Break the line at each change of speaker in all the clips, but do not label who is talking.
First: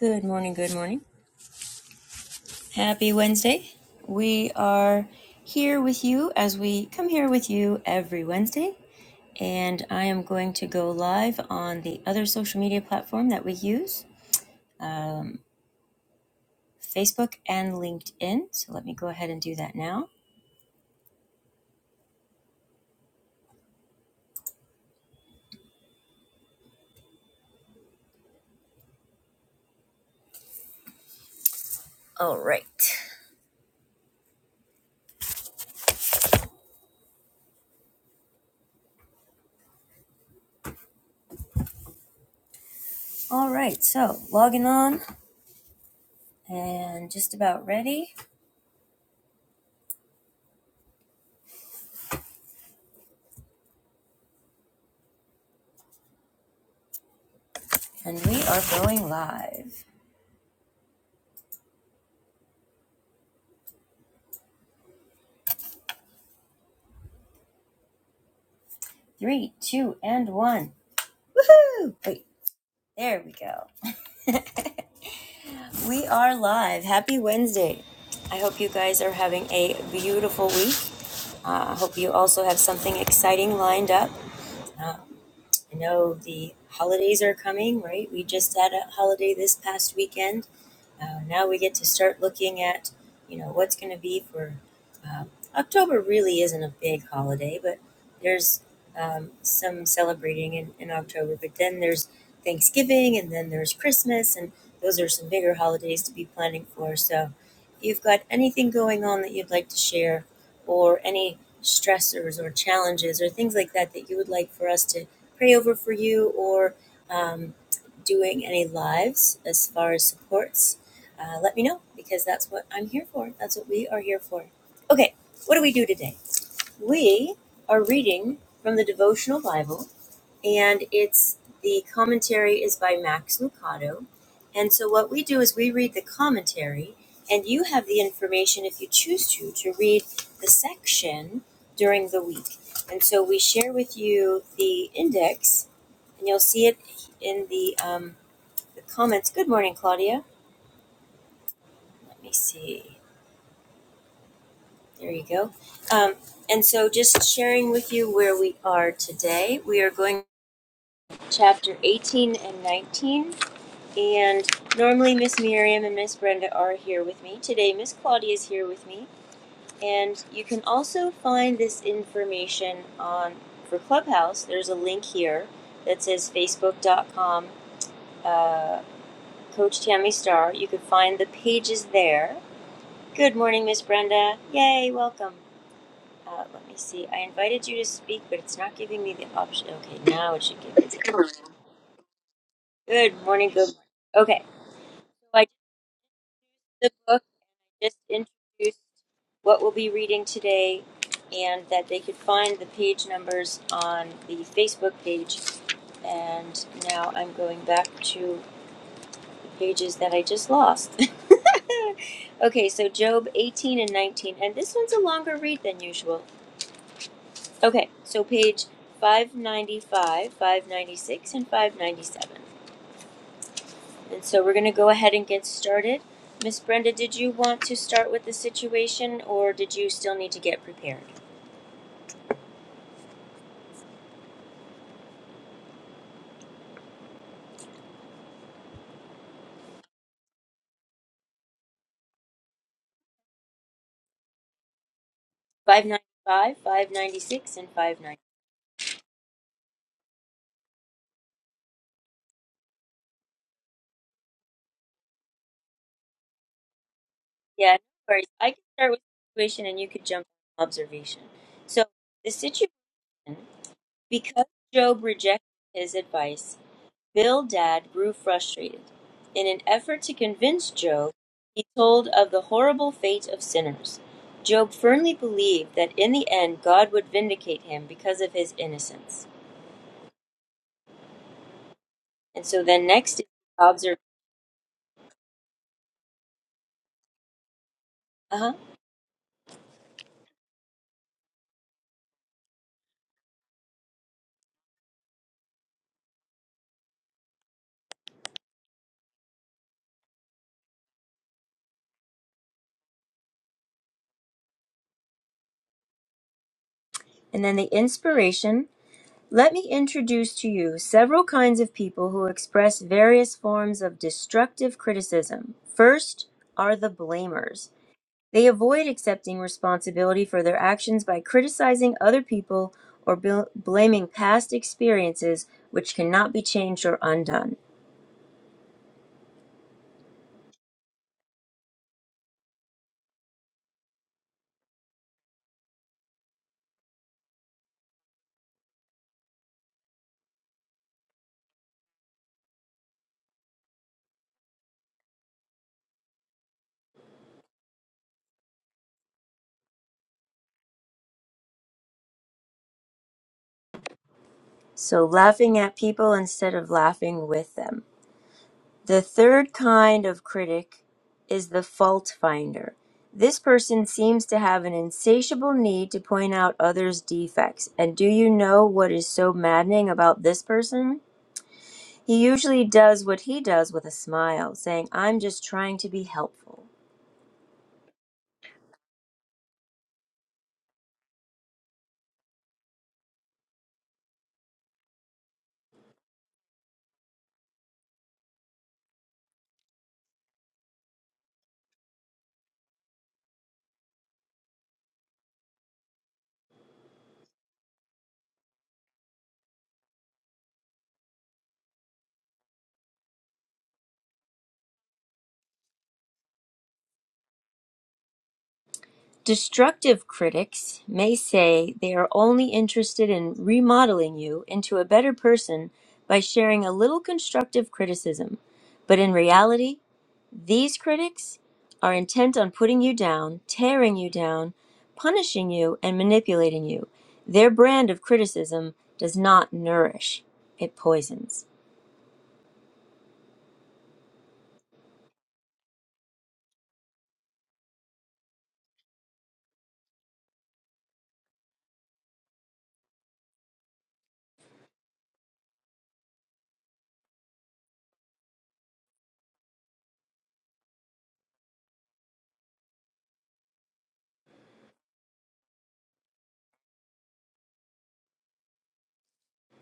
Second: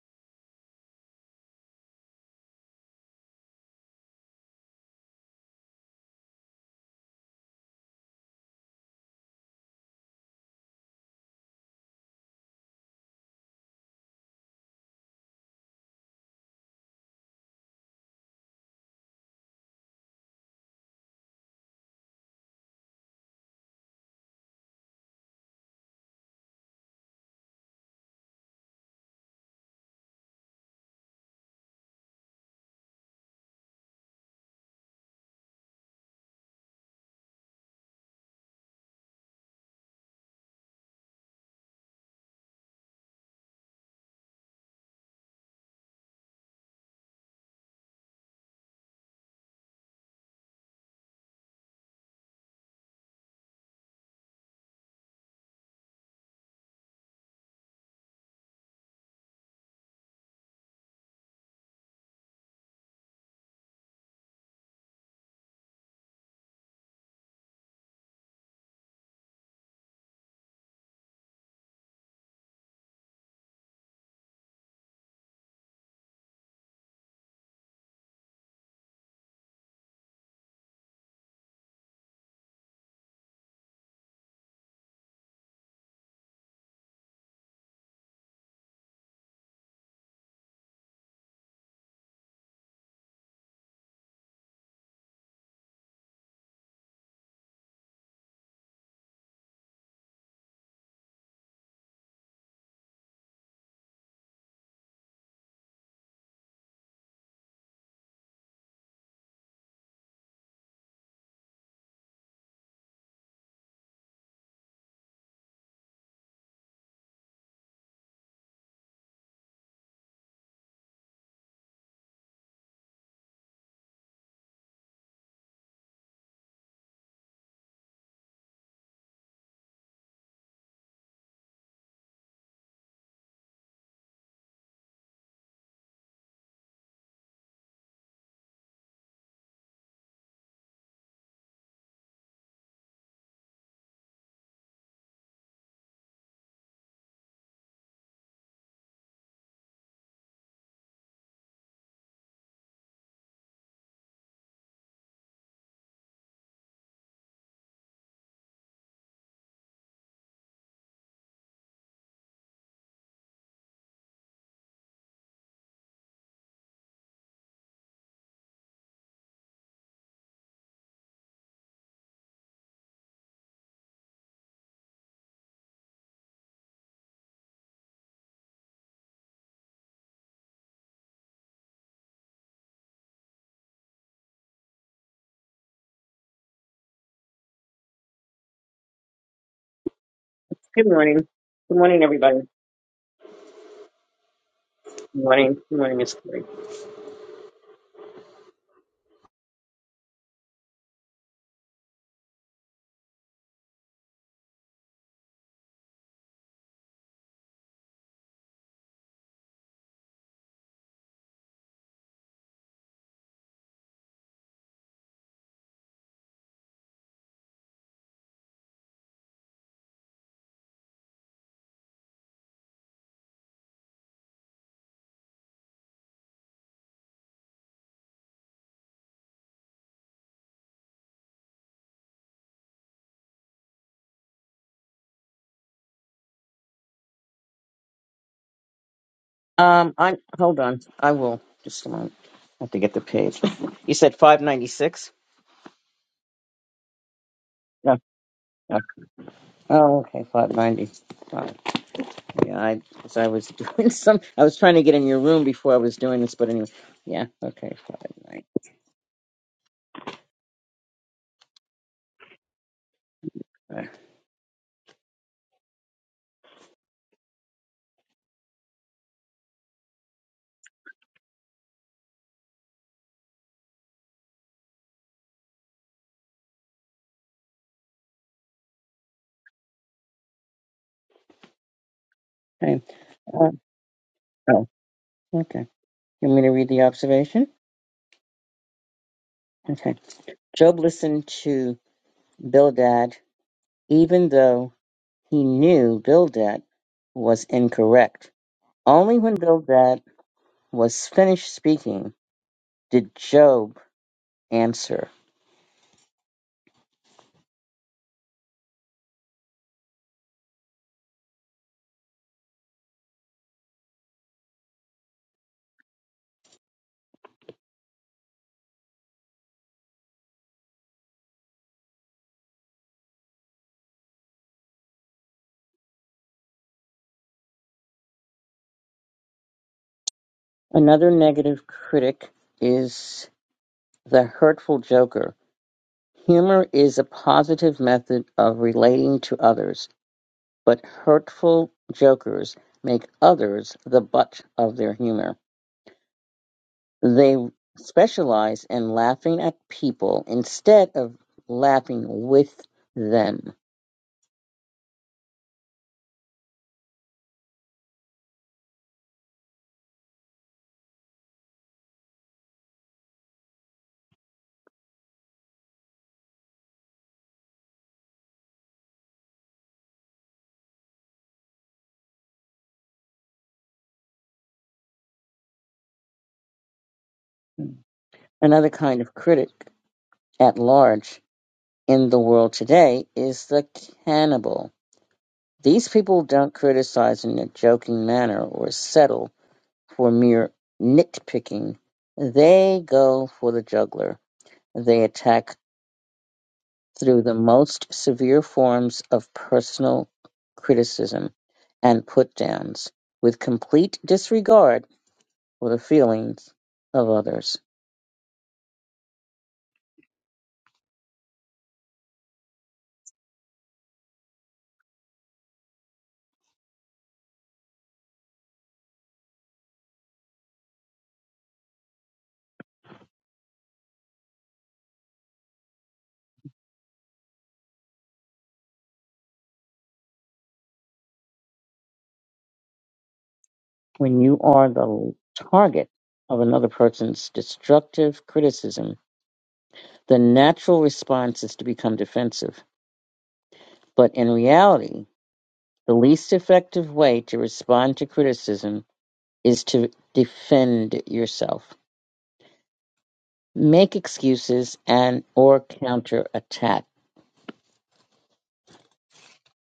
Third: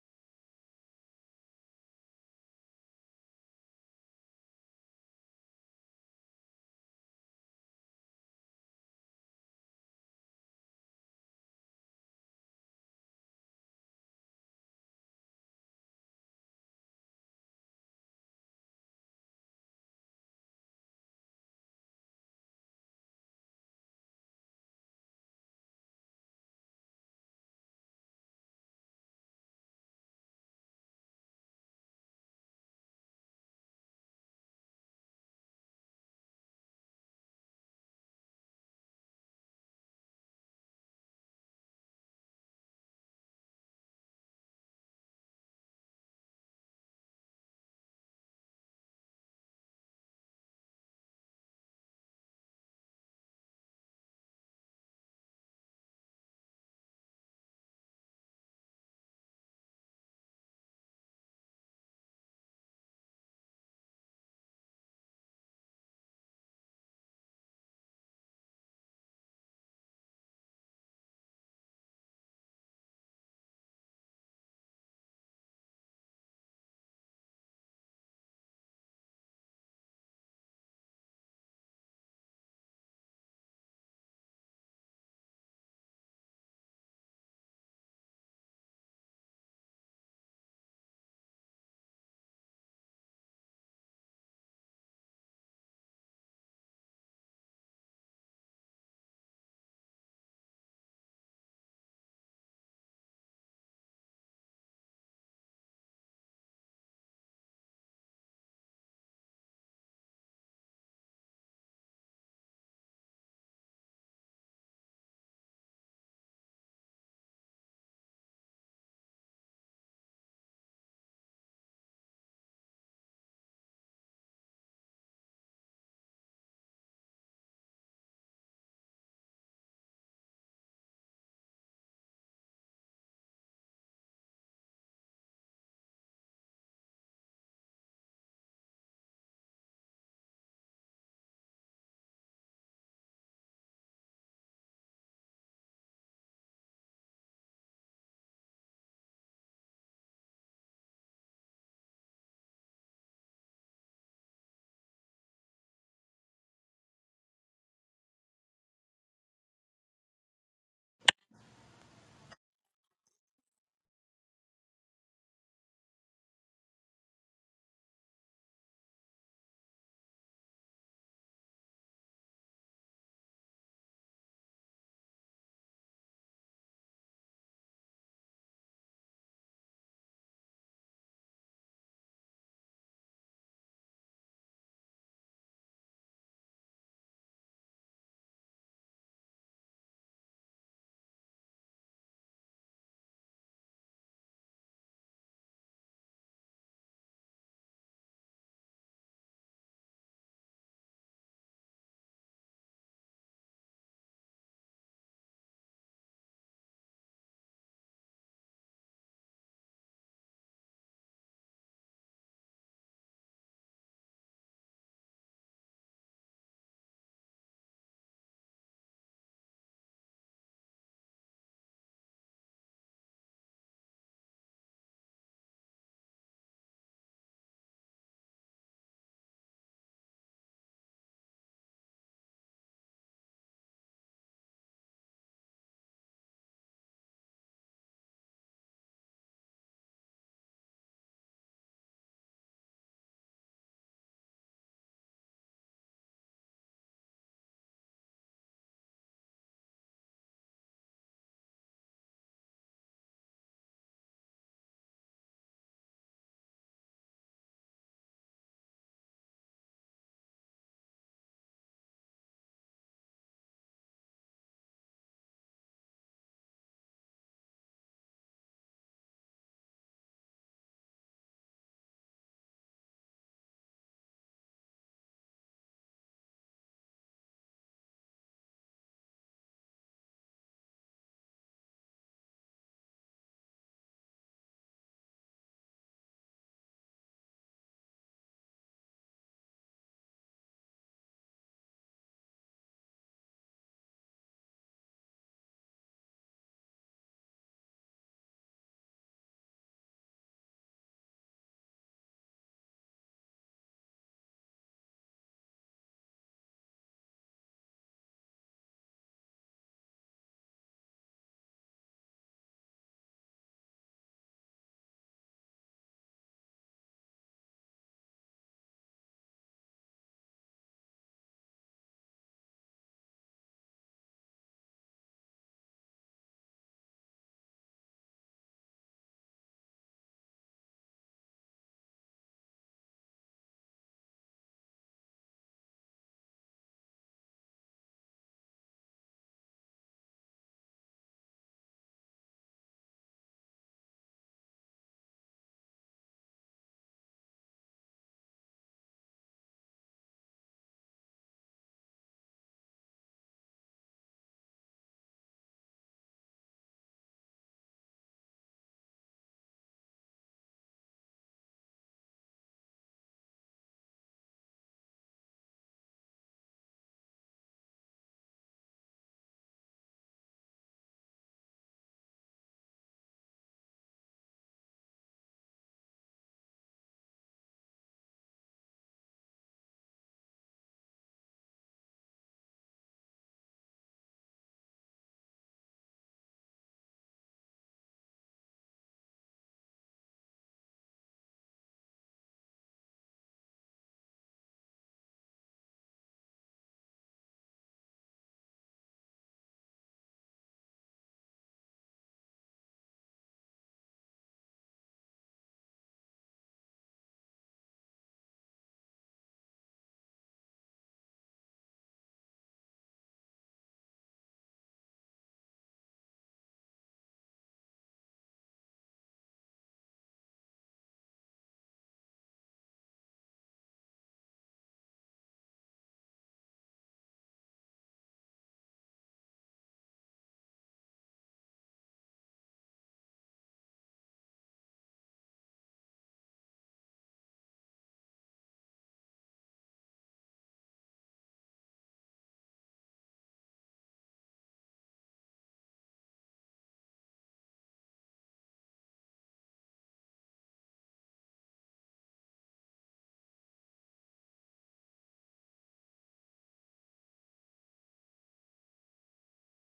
Good morning, good morning. Happy Wednesday. We are here with you as we come here with you every Wednesday. And I am going to go live on the other social media platform that we use Facebook and LinkedIn. So let me go ahead and do that now. All right. All right. So logging on and just about ready. And we are going live. Three, two, and one. Woohoo! Wait, there we go. We are live. Happy Wednesday. I hope you guys are having a beautiful week. Uh, I uh, hope you also have something exciting lined up. Uh, I know the holidays are coming, right? We just had a holiday this past weekend. Uh, now we get to start looking at, you know, what's going to be for uh, October. Really isn't a big holiday, but there's um, some celebrating in, in October. But then there's Thanksgiving, and then there's Christmas, and those are some bigger holidays to be planning for. So, if you've got anything going on that you'd like to share, or any stressors or challenges or things like that that you would like for us to pray over for you or doing any lives as far as supports, uh, let me know because that's what I'm here for. That's what we are here for. Okay, what do we do today? We are reading from the devotional Bible, and it's the commentary is by Max Lucado. And so, what we do is we read the commentary, and you have the information if you choose to to read the section during the week. And so, we share with you the index, and you'll see it in the um, the comments. Good morning, Claudia. Let me see. There you go. Um, and so, just sharing with you where we are today. We are going to chapter 18 and 19. And normally, Miss Miriam and Miss Brenda are here with me. Today, Miss Claudia is here with me. And you can also find this information on for Clubhouse. There's a link here that says facebook.com uh, Coach Tammy Star. You can find the pages there Good morning, Miss Brenda. Yay, welcome. Uh, let me see. I invited you to speak, but it's not giving me the option. Okay, now it should give
Good
me the
morning. Good morning, everybody.
Good morning, good morning. Okay, so
Good
I
morning. Good morning, Miss Terry.
did the book, just introduced what we'll be reading today, and that they could find the page numbers on the Facebook page. And now I'm going back to the pages that I just lost. okay, so Job 18 and 19, and this one's a longer read than usual. Okay, so page 595, 596, and 597. And so we're going to go ahead and get started. Miss Brenda, did you want to start with the situation or did you still need to get prepared?
Um, i hold on. I will just a moment. I have to get the page. You said five ninety six.
595, 596, and
No.
590.
no. Oh, okay, five ninety. five. Yeah, I because I was doing some. I was trying to get in your room before I was doing this, but anyway. Yeah.
Yeah,
Okay.
no worries.
Five
I can start with the situation and you could jump on observation. So the situation,
ninety.
because Job rejected his advice, Bildad grew frustrated. In an effort to convince Job, he told of the horrible fate of sinners. Job firmly believed that in the end God would vindicate him because of his innocence. And so
Okay.
then next is
Uh,
observation.
oh. Okay. You want me to read the observation?
Uh-huh.
Okay. Job listened to Bildad, even though he knew Bildad was incorrect. Only when Bildad was finished speaking did Job answer.
And then the inspiration. Let me introduce to you several kinds of people who express various forms of destructive criticism. First are the blamers. They avoid accepting responsibility for their actions by criticizing other people or bl- blaming past experiences which cannot be changed or undone.
Another negative critic is the hurtful joker. Humor is a positive method of relating to others, but hurtful jokers make others the butt of their humor. They specialize in laughing at people instead of laughing with them.
So, laughing at people instead of laughing with them. The third kind of critic is the fault finder. This person seems to have an insatiable need to point out others' defects. And do you know what is so maddening about this person? He usually does what he does with a smile, saying, I'm just trying to be helpful.
Another kind of critic at large in the world today is the cannibal. These people don't criticize in a joking manner or settle for mere nitpicking. They go for the juggler. They attack through the most severe forms of personal criticism and put downs with complete disregard for the feelings of others.
Destructive critics may say they are only interested in remodeling you into a better person by sharing a little constructive criticism. But in reality, these critics are intent on putting you down, tearing you down, punishing you, and manipulating you. Their brand of criticism does not nourish, it poisons.
When you are the target of another person's destructive criticism, The natural response is to become defensive. But in reality, the least effective way to respond to criticism is to defend yourself. Make excuses and or counterattack.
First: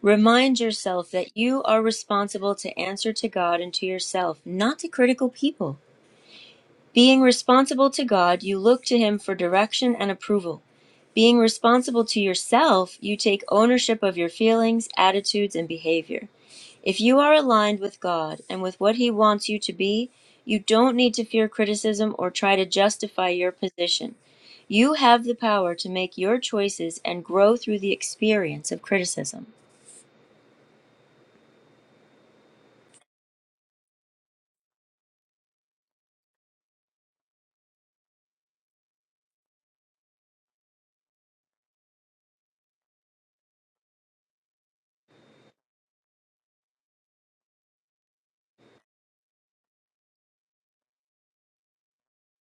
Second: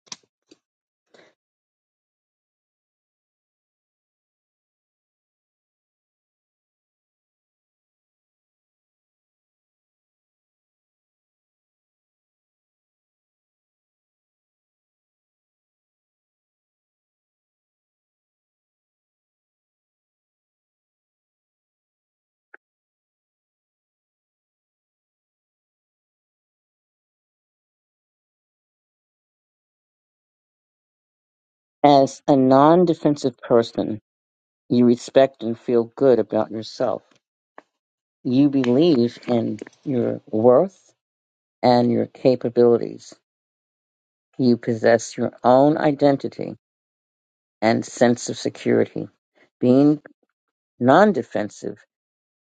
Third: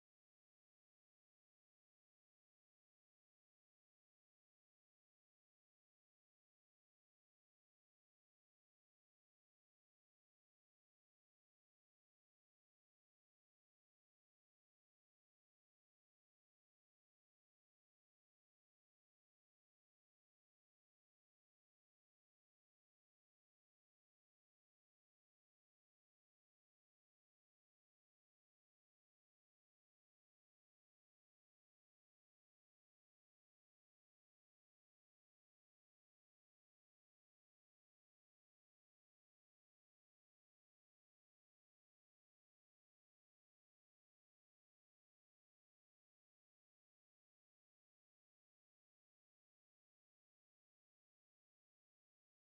Remind yourself that you are responsible to answer to God and to yourself, not to critical people. Being responsible to God, you look to Him for direction and approval. Being responsible to yourself, you take ownership of your feelings, attitudes, and behavior. If you are aligned with God and with what He wants you to be, you don't need to fear criticism or try to justify your position. You have the power to make your choices and grow through the experience of criticism.
As a non-defensive person, you respect and feel good about yourself. You believe in your worth and your capabilities. You possess your own identity and sense of security. Being non-defensive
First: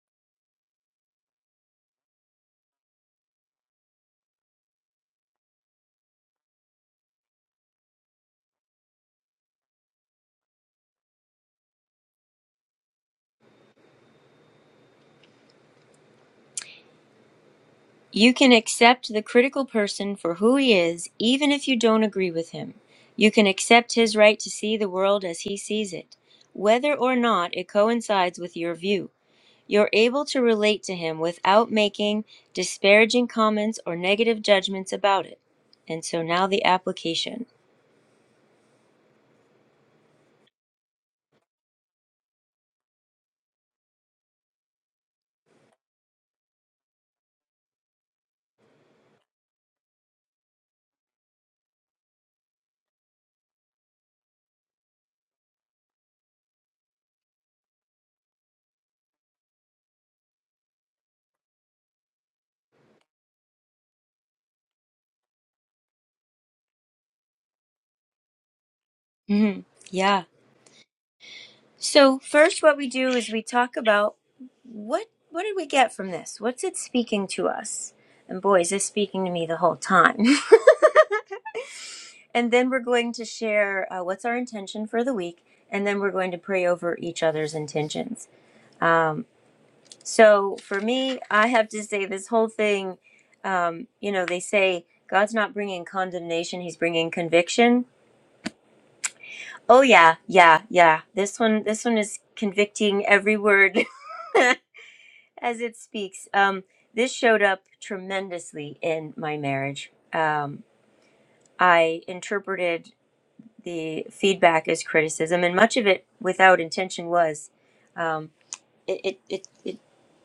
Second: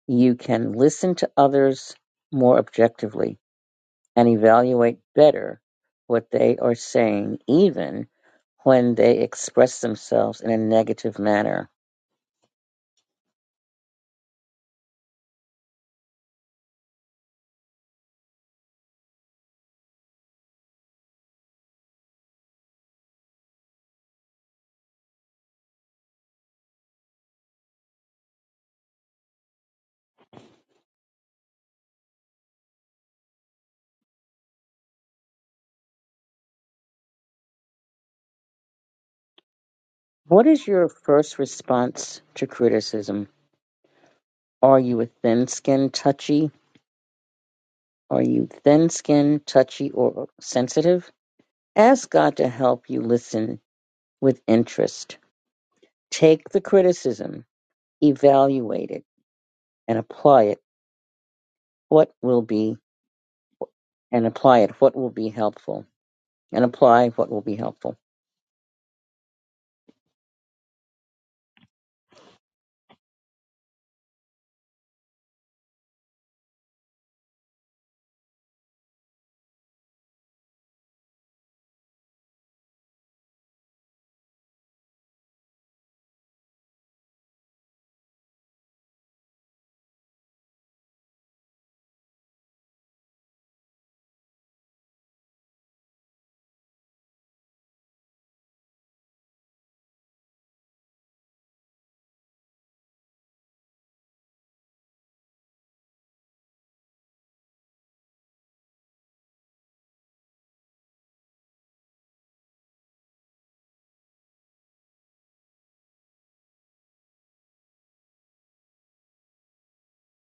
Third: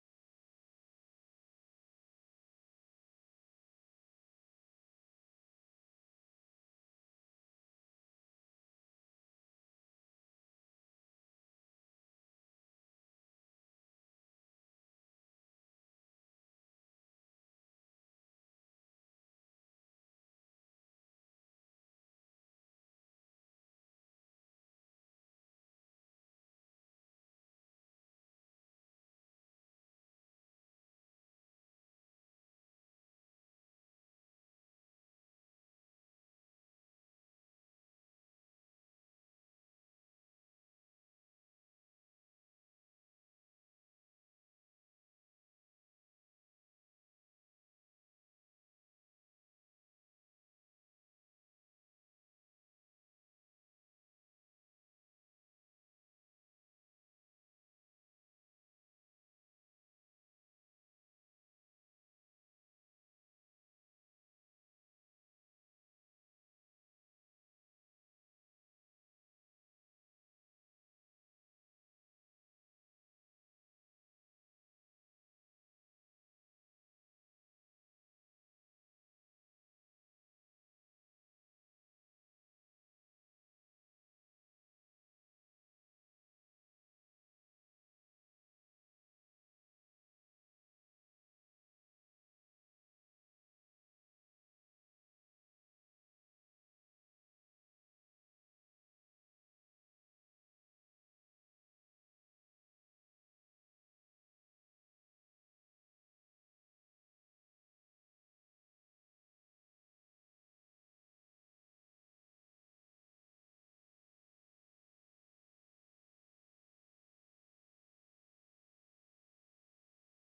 You can listen to others more objectively and evaluate better what they are saying, even when they express themselves in a negative manner.
You can accept the critical person for who he is, even if you don't agree with him. You can accept his right to see the world as he sees it, whether or not it coincides with your view. You're able to relate to him without making disparaging comments or negative judgments about it. And so now the application.
What is your first response to criticism? Are you a thin skinned touchy? Are you thin skinned, touchy, or sensitive? Ask God to help you listen with interest. Take the criticism, evaluate it, and apply it. What will be and apply it. What will be helpful? And apply what will be helpful.
Mhm. So first, what we do is we talk about what what did we get from this? What's it speaking to us? And boy, is this speaking to me the whole time. and then we're going to share uh, what's our intention for the week, and then we're going to pray over each other's intentions. So for me, I have to say this whole thing. Um, you know, they say God's not bringing condemnation; He's bringing conviction. Oh yeah, yeah, yeah. This one, this one is convicting every word as it speaks. Um, this showed up tremendously in my marriage. Um, I interpreted the feedback as criticism, and much of it, without intention, was. Um, it, it, it, it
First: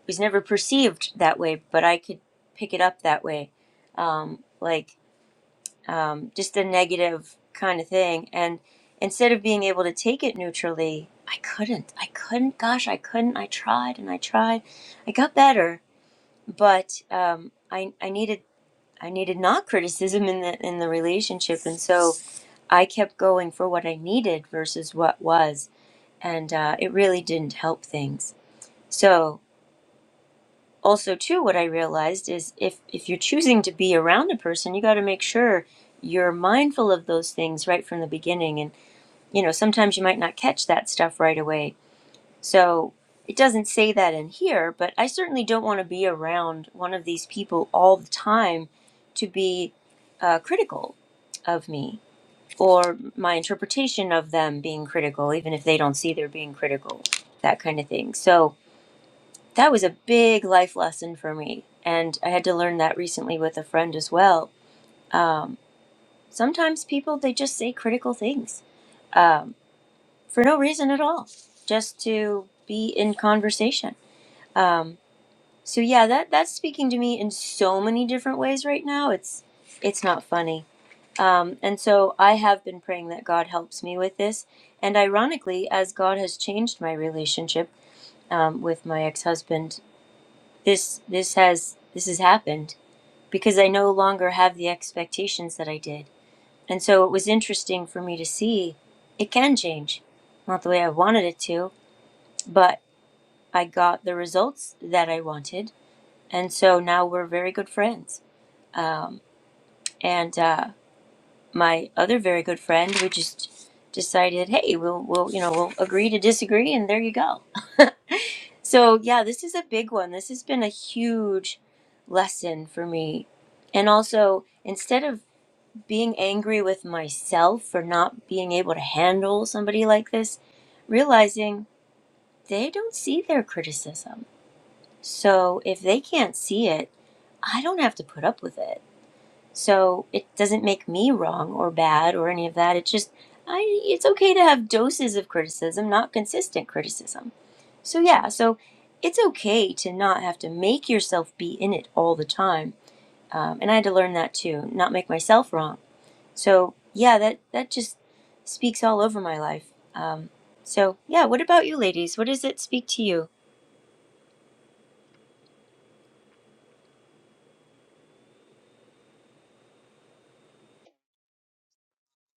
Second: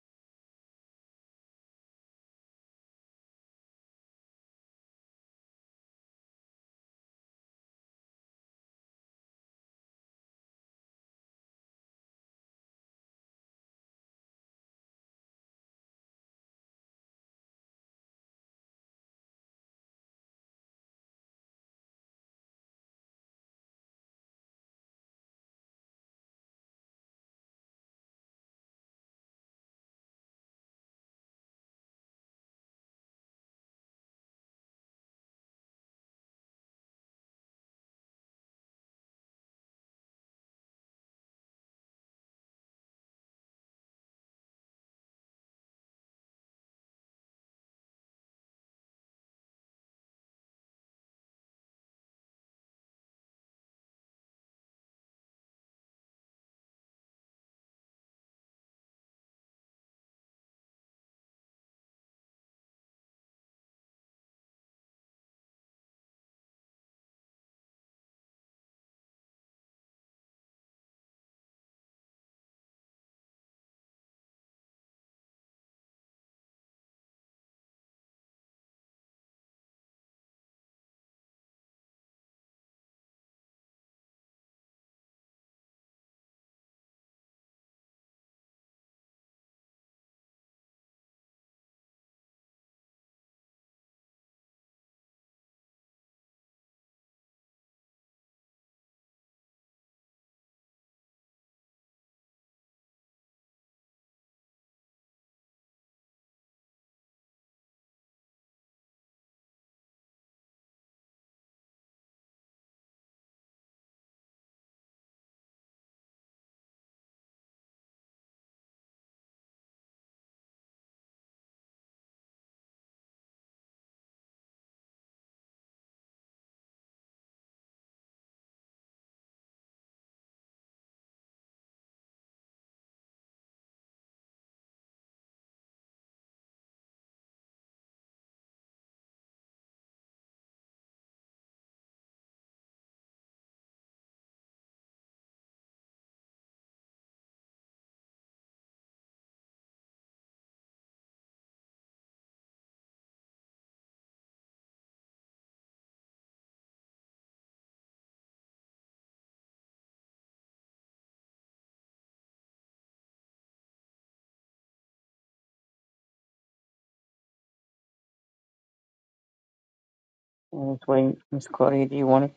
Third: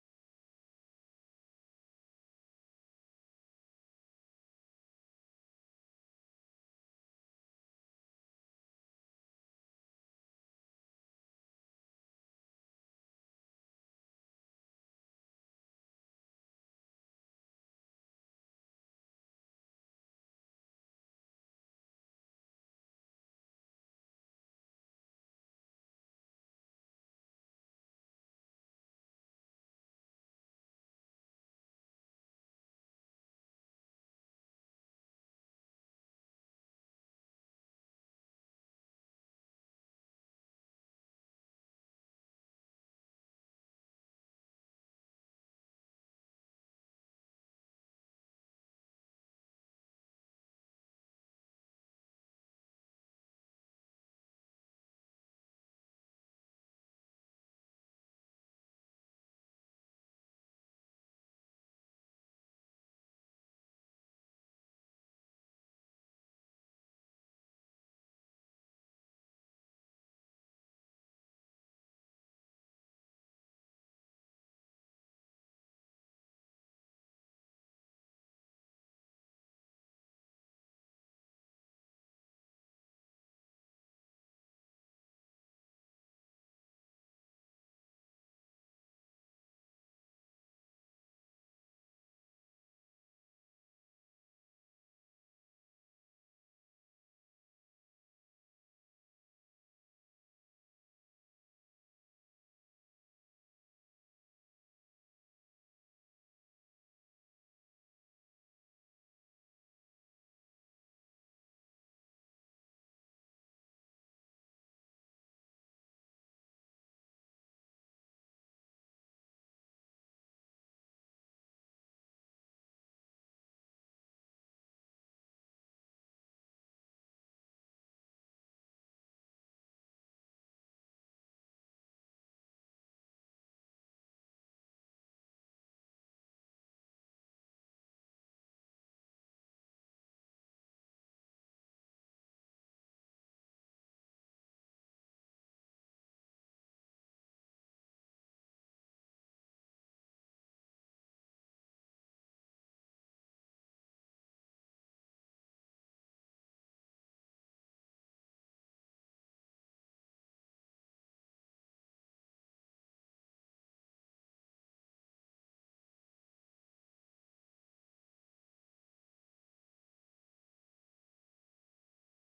was never perceived that way, but I could pick it up that way. Um, like um, just a negative kind of thing. And instead of being able to take it neutrally, I couldn't. I couldn't. Gosh, I couldn't. I tried and I tried. I got better but um, I I needed I needed not criticism in the in the relationship, and so I kept going for what I needed versus what was, and uh, it really didn't help things. So also too, what I realized is if if you're choosing to be around a person, you got to make sure you're mindful of those things right from the beginning, and you know sometimes you might not catch that stuff right away So it doesn't say that in here, but I certainly don't want to be around one of these people all the time to be uh, critical of me or my interpretation of them being critical, even if they don't see they're being critical, that kind of thing. So that was a big life lesson for me. And I had to learn that recently with a friend as well. Um, sometimes people, they just say critical things um, for no reason at all, just to be in conversation. Um, So yeah, that that's speaking to me in so many different ways right now. It's it's not funny. Um, and so I have been praying that God helps me with this. And ironically, as God has changed my relationship um, with my ex-husband, this this has this has happened because I no longer have the expectations that I did. And so it was interesting for me to see it can change, not the way I wanted it to, but I got the results that I wanted, and so now we're very good friends Um, and uh, my other very good friend, we just decided, hey, we'll, we'll, you know, we'll agree to disagree, and there you go. So yeah, this is a big one. This has been a huge lesson for me. And also, instead of being angry with myself for not being able to handle somebody like this, realizing they don't see their criticism. So if they can't see it, I don't have to put up with it So it doesn't make me wrong or bad or any of that. It's just I it's okay to have doses of criticism, not consistent criticism. So yeah, so it's okay to not have to make yourself be in it all the time. Um, and I had to learn that too, not make myself wrong. So yeah, that that just speaks all over my life. Um, so yeah, what about you, ladies? What does it speak to you?
And wait, Miss Claudia, do you want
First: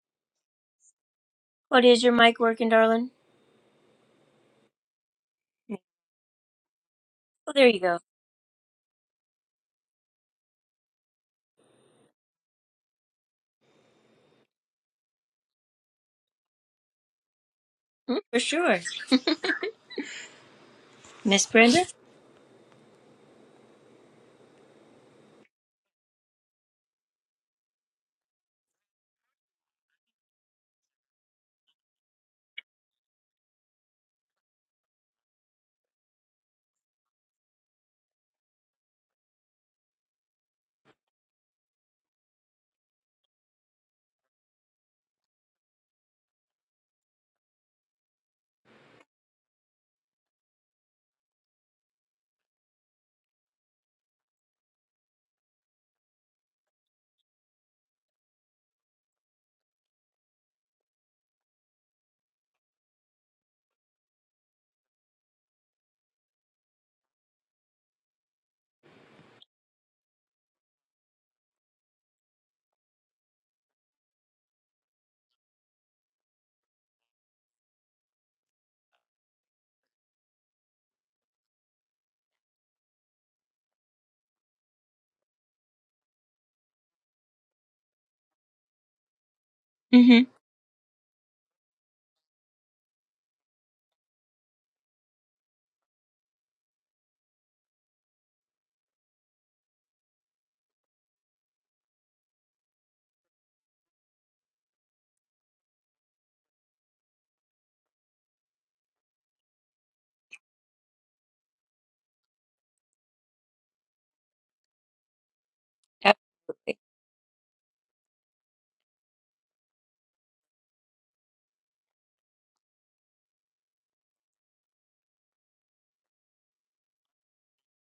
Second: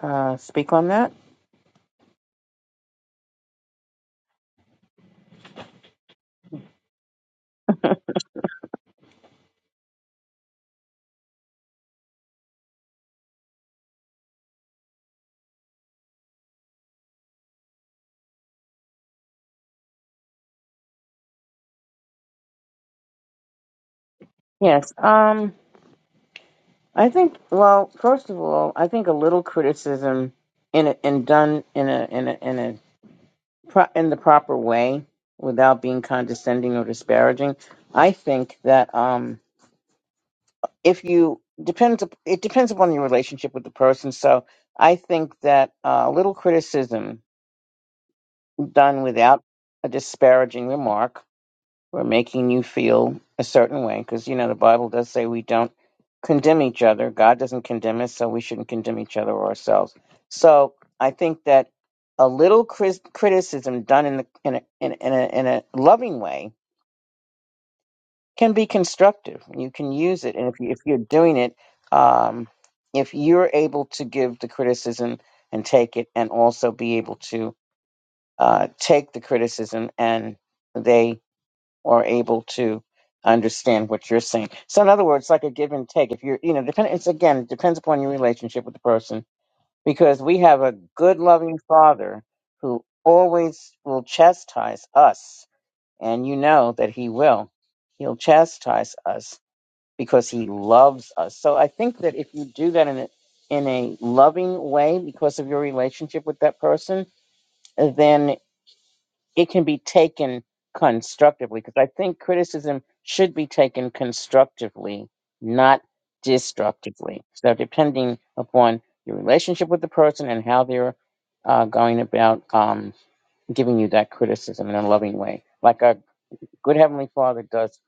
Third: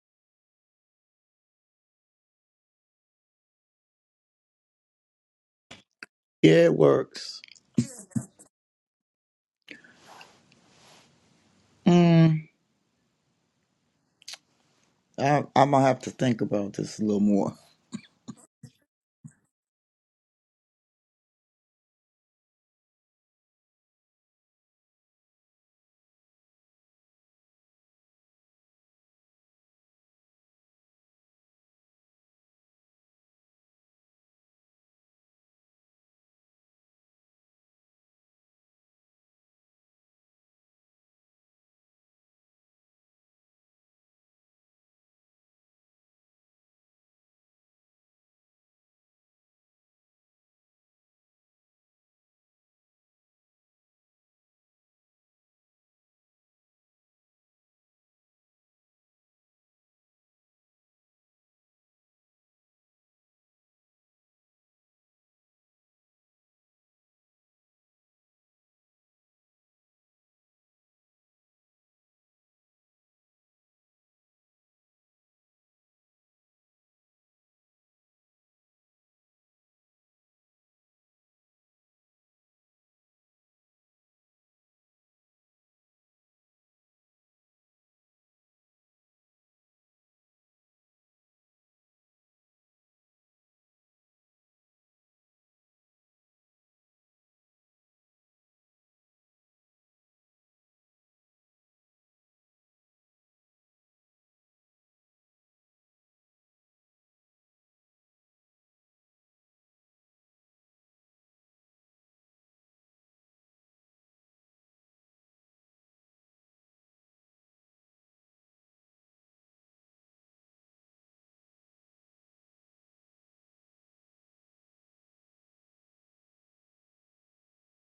to uh, speak on that?
What is your mic working, darling?
Yeah, it works.
Oh, there you go.
Mm, I, I'm gonna have to think about this a little more.
Mm, for sure, Miss Brenda.
Yes. Um. I think. Well, first of all, I think a little criticism, in a, and done in a in a in a pro- in the proper way, without being condescending or disparaging. I think that um, if you depends up- it depends upon your relationship with the person. So I think that uh, a little criticism done without a disparaging remark who are making you feel a certain way. Because, you know, the Bible does say we don't condemn each other. God doesn't condemn us, so we shouldn't condemn each other or ourselves. So I think that a little cris- criticism done in, the, in, a, in, a, in, a, in a loving way can be constructive. You can use it. And if, you, if you're doing it, um, if you're able to give the criticism and take it, and also be able to uh, take the criticism and they or able to understand what you're saying. So in other words, like a give and take. If you're, you know, depend. It's again it depends upon your relationship with the person because
Mm-hmm.
we have a good, loving father who always will chastise us, and you know that he will. He'll chastise us because he loves us. So I think that if you do that in a in a loving way because of your relationship with that person, then it can be taken constructively because I think criticism should be taken constructively, not destructively. So, depending upon your relationship with the person and how they're uh, going about um, giving you that criticism in a loving way, like our good Heavenly Father does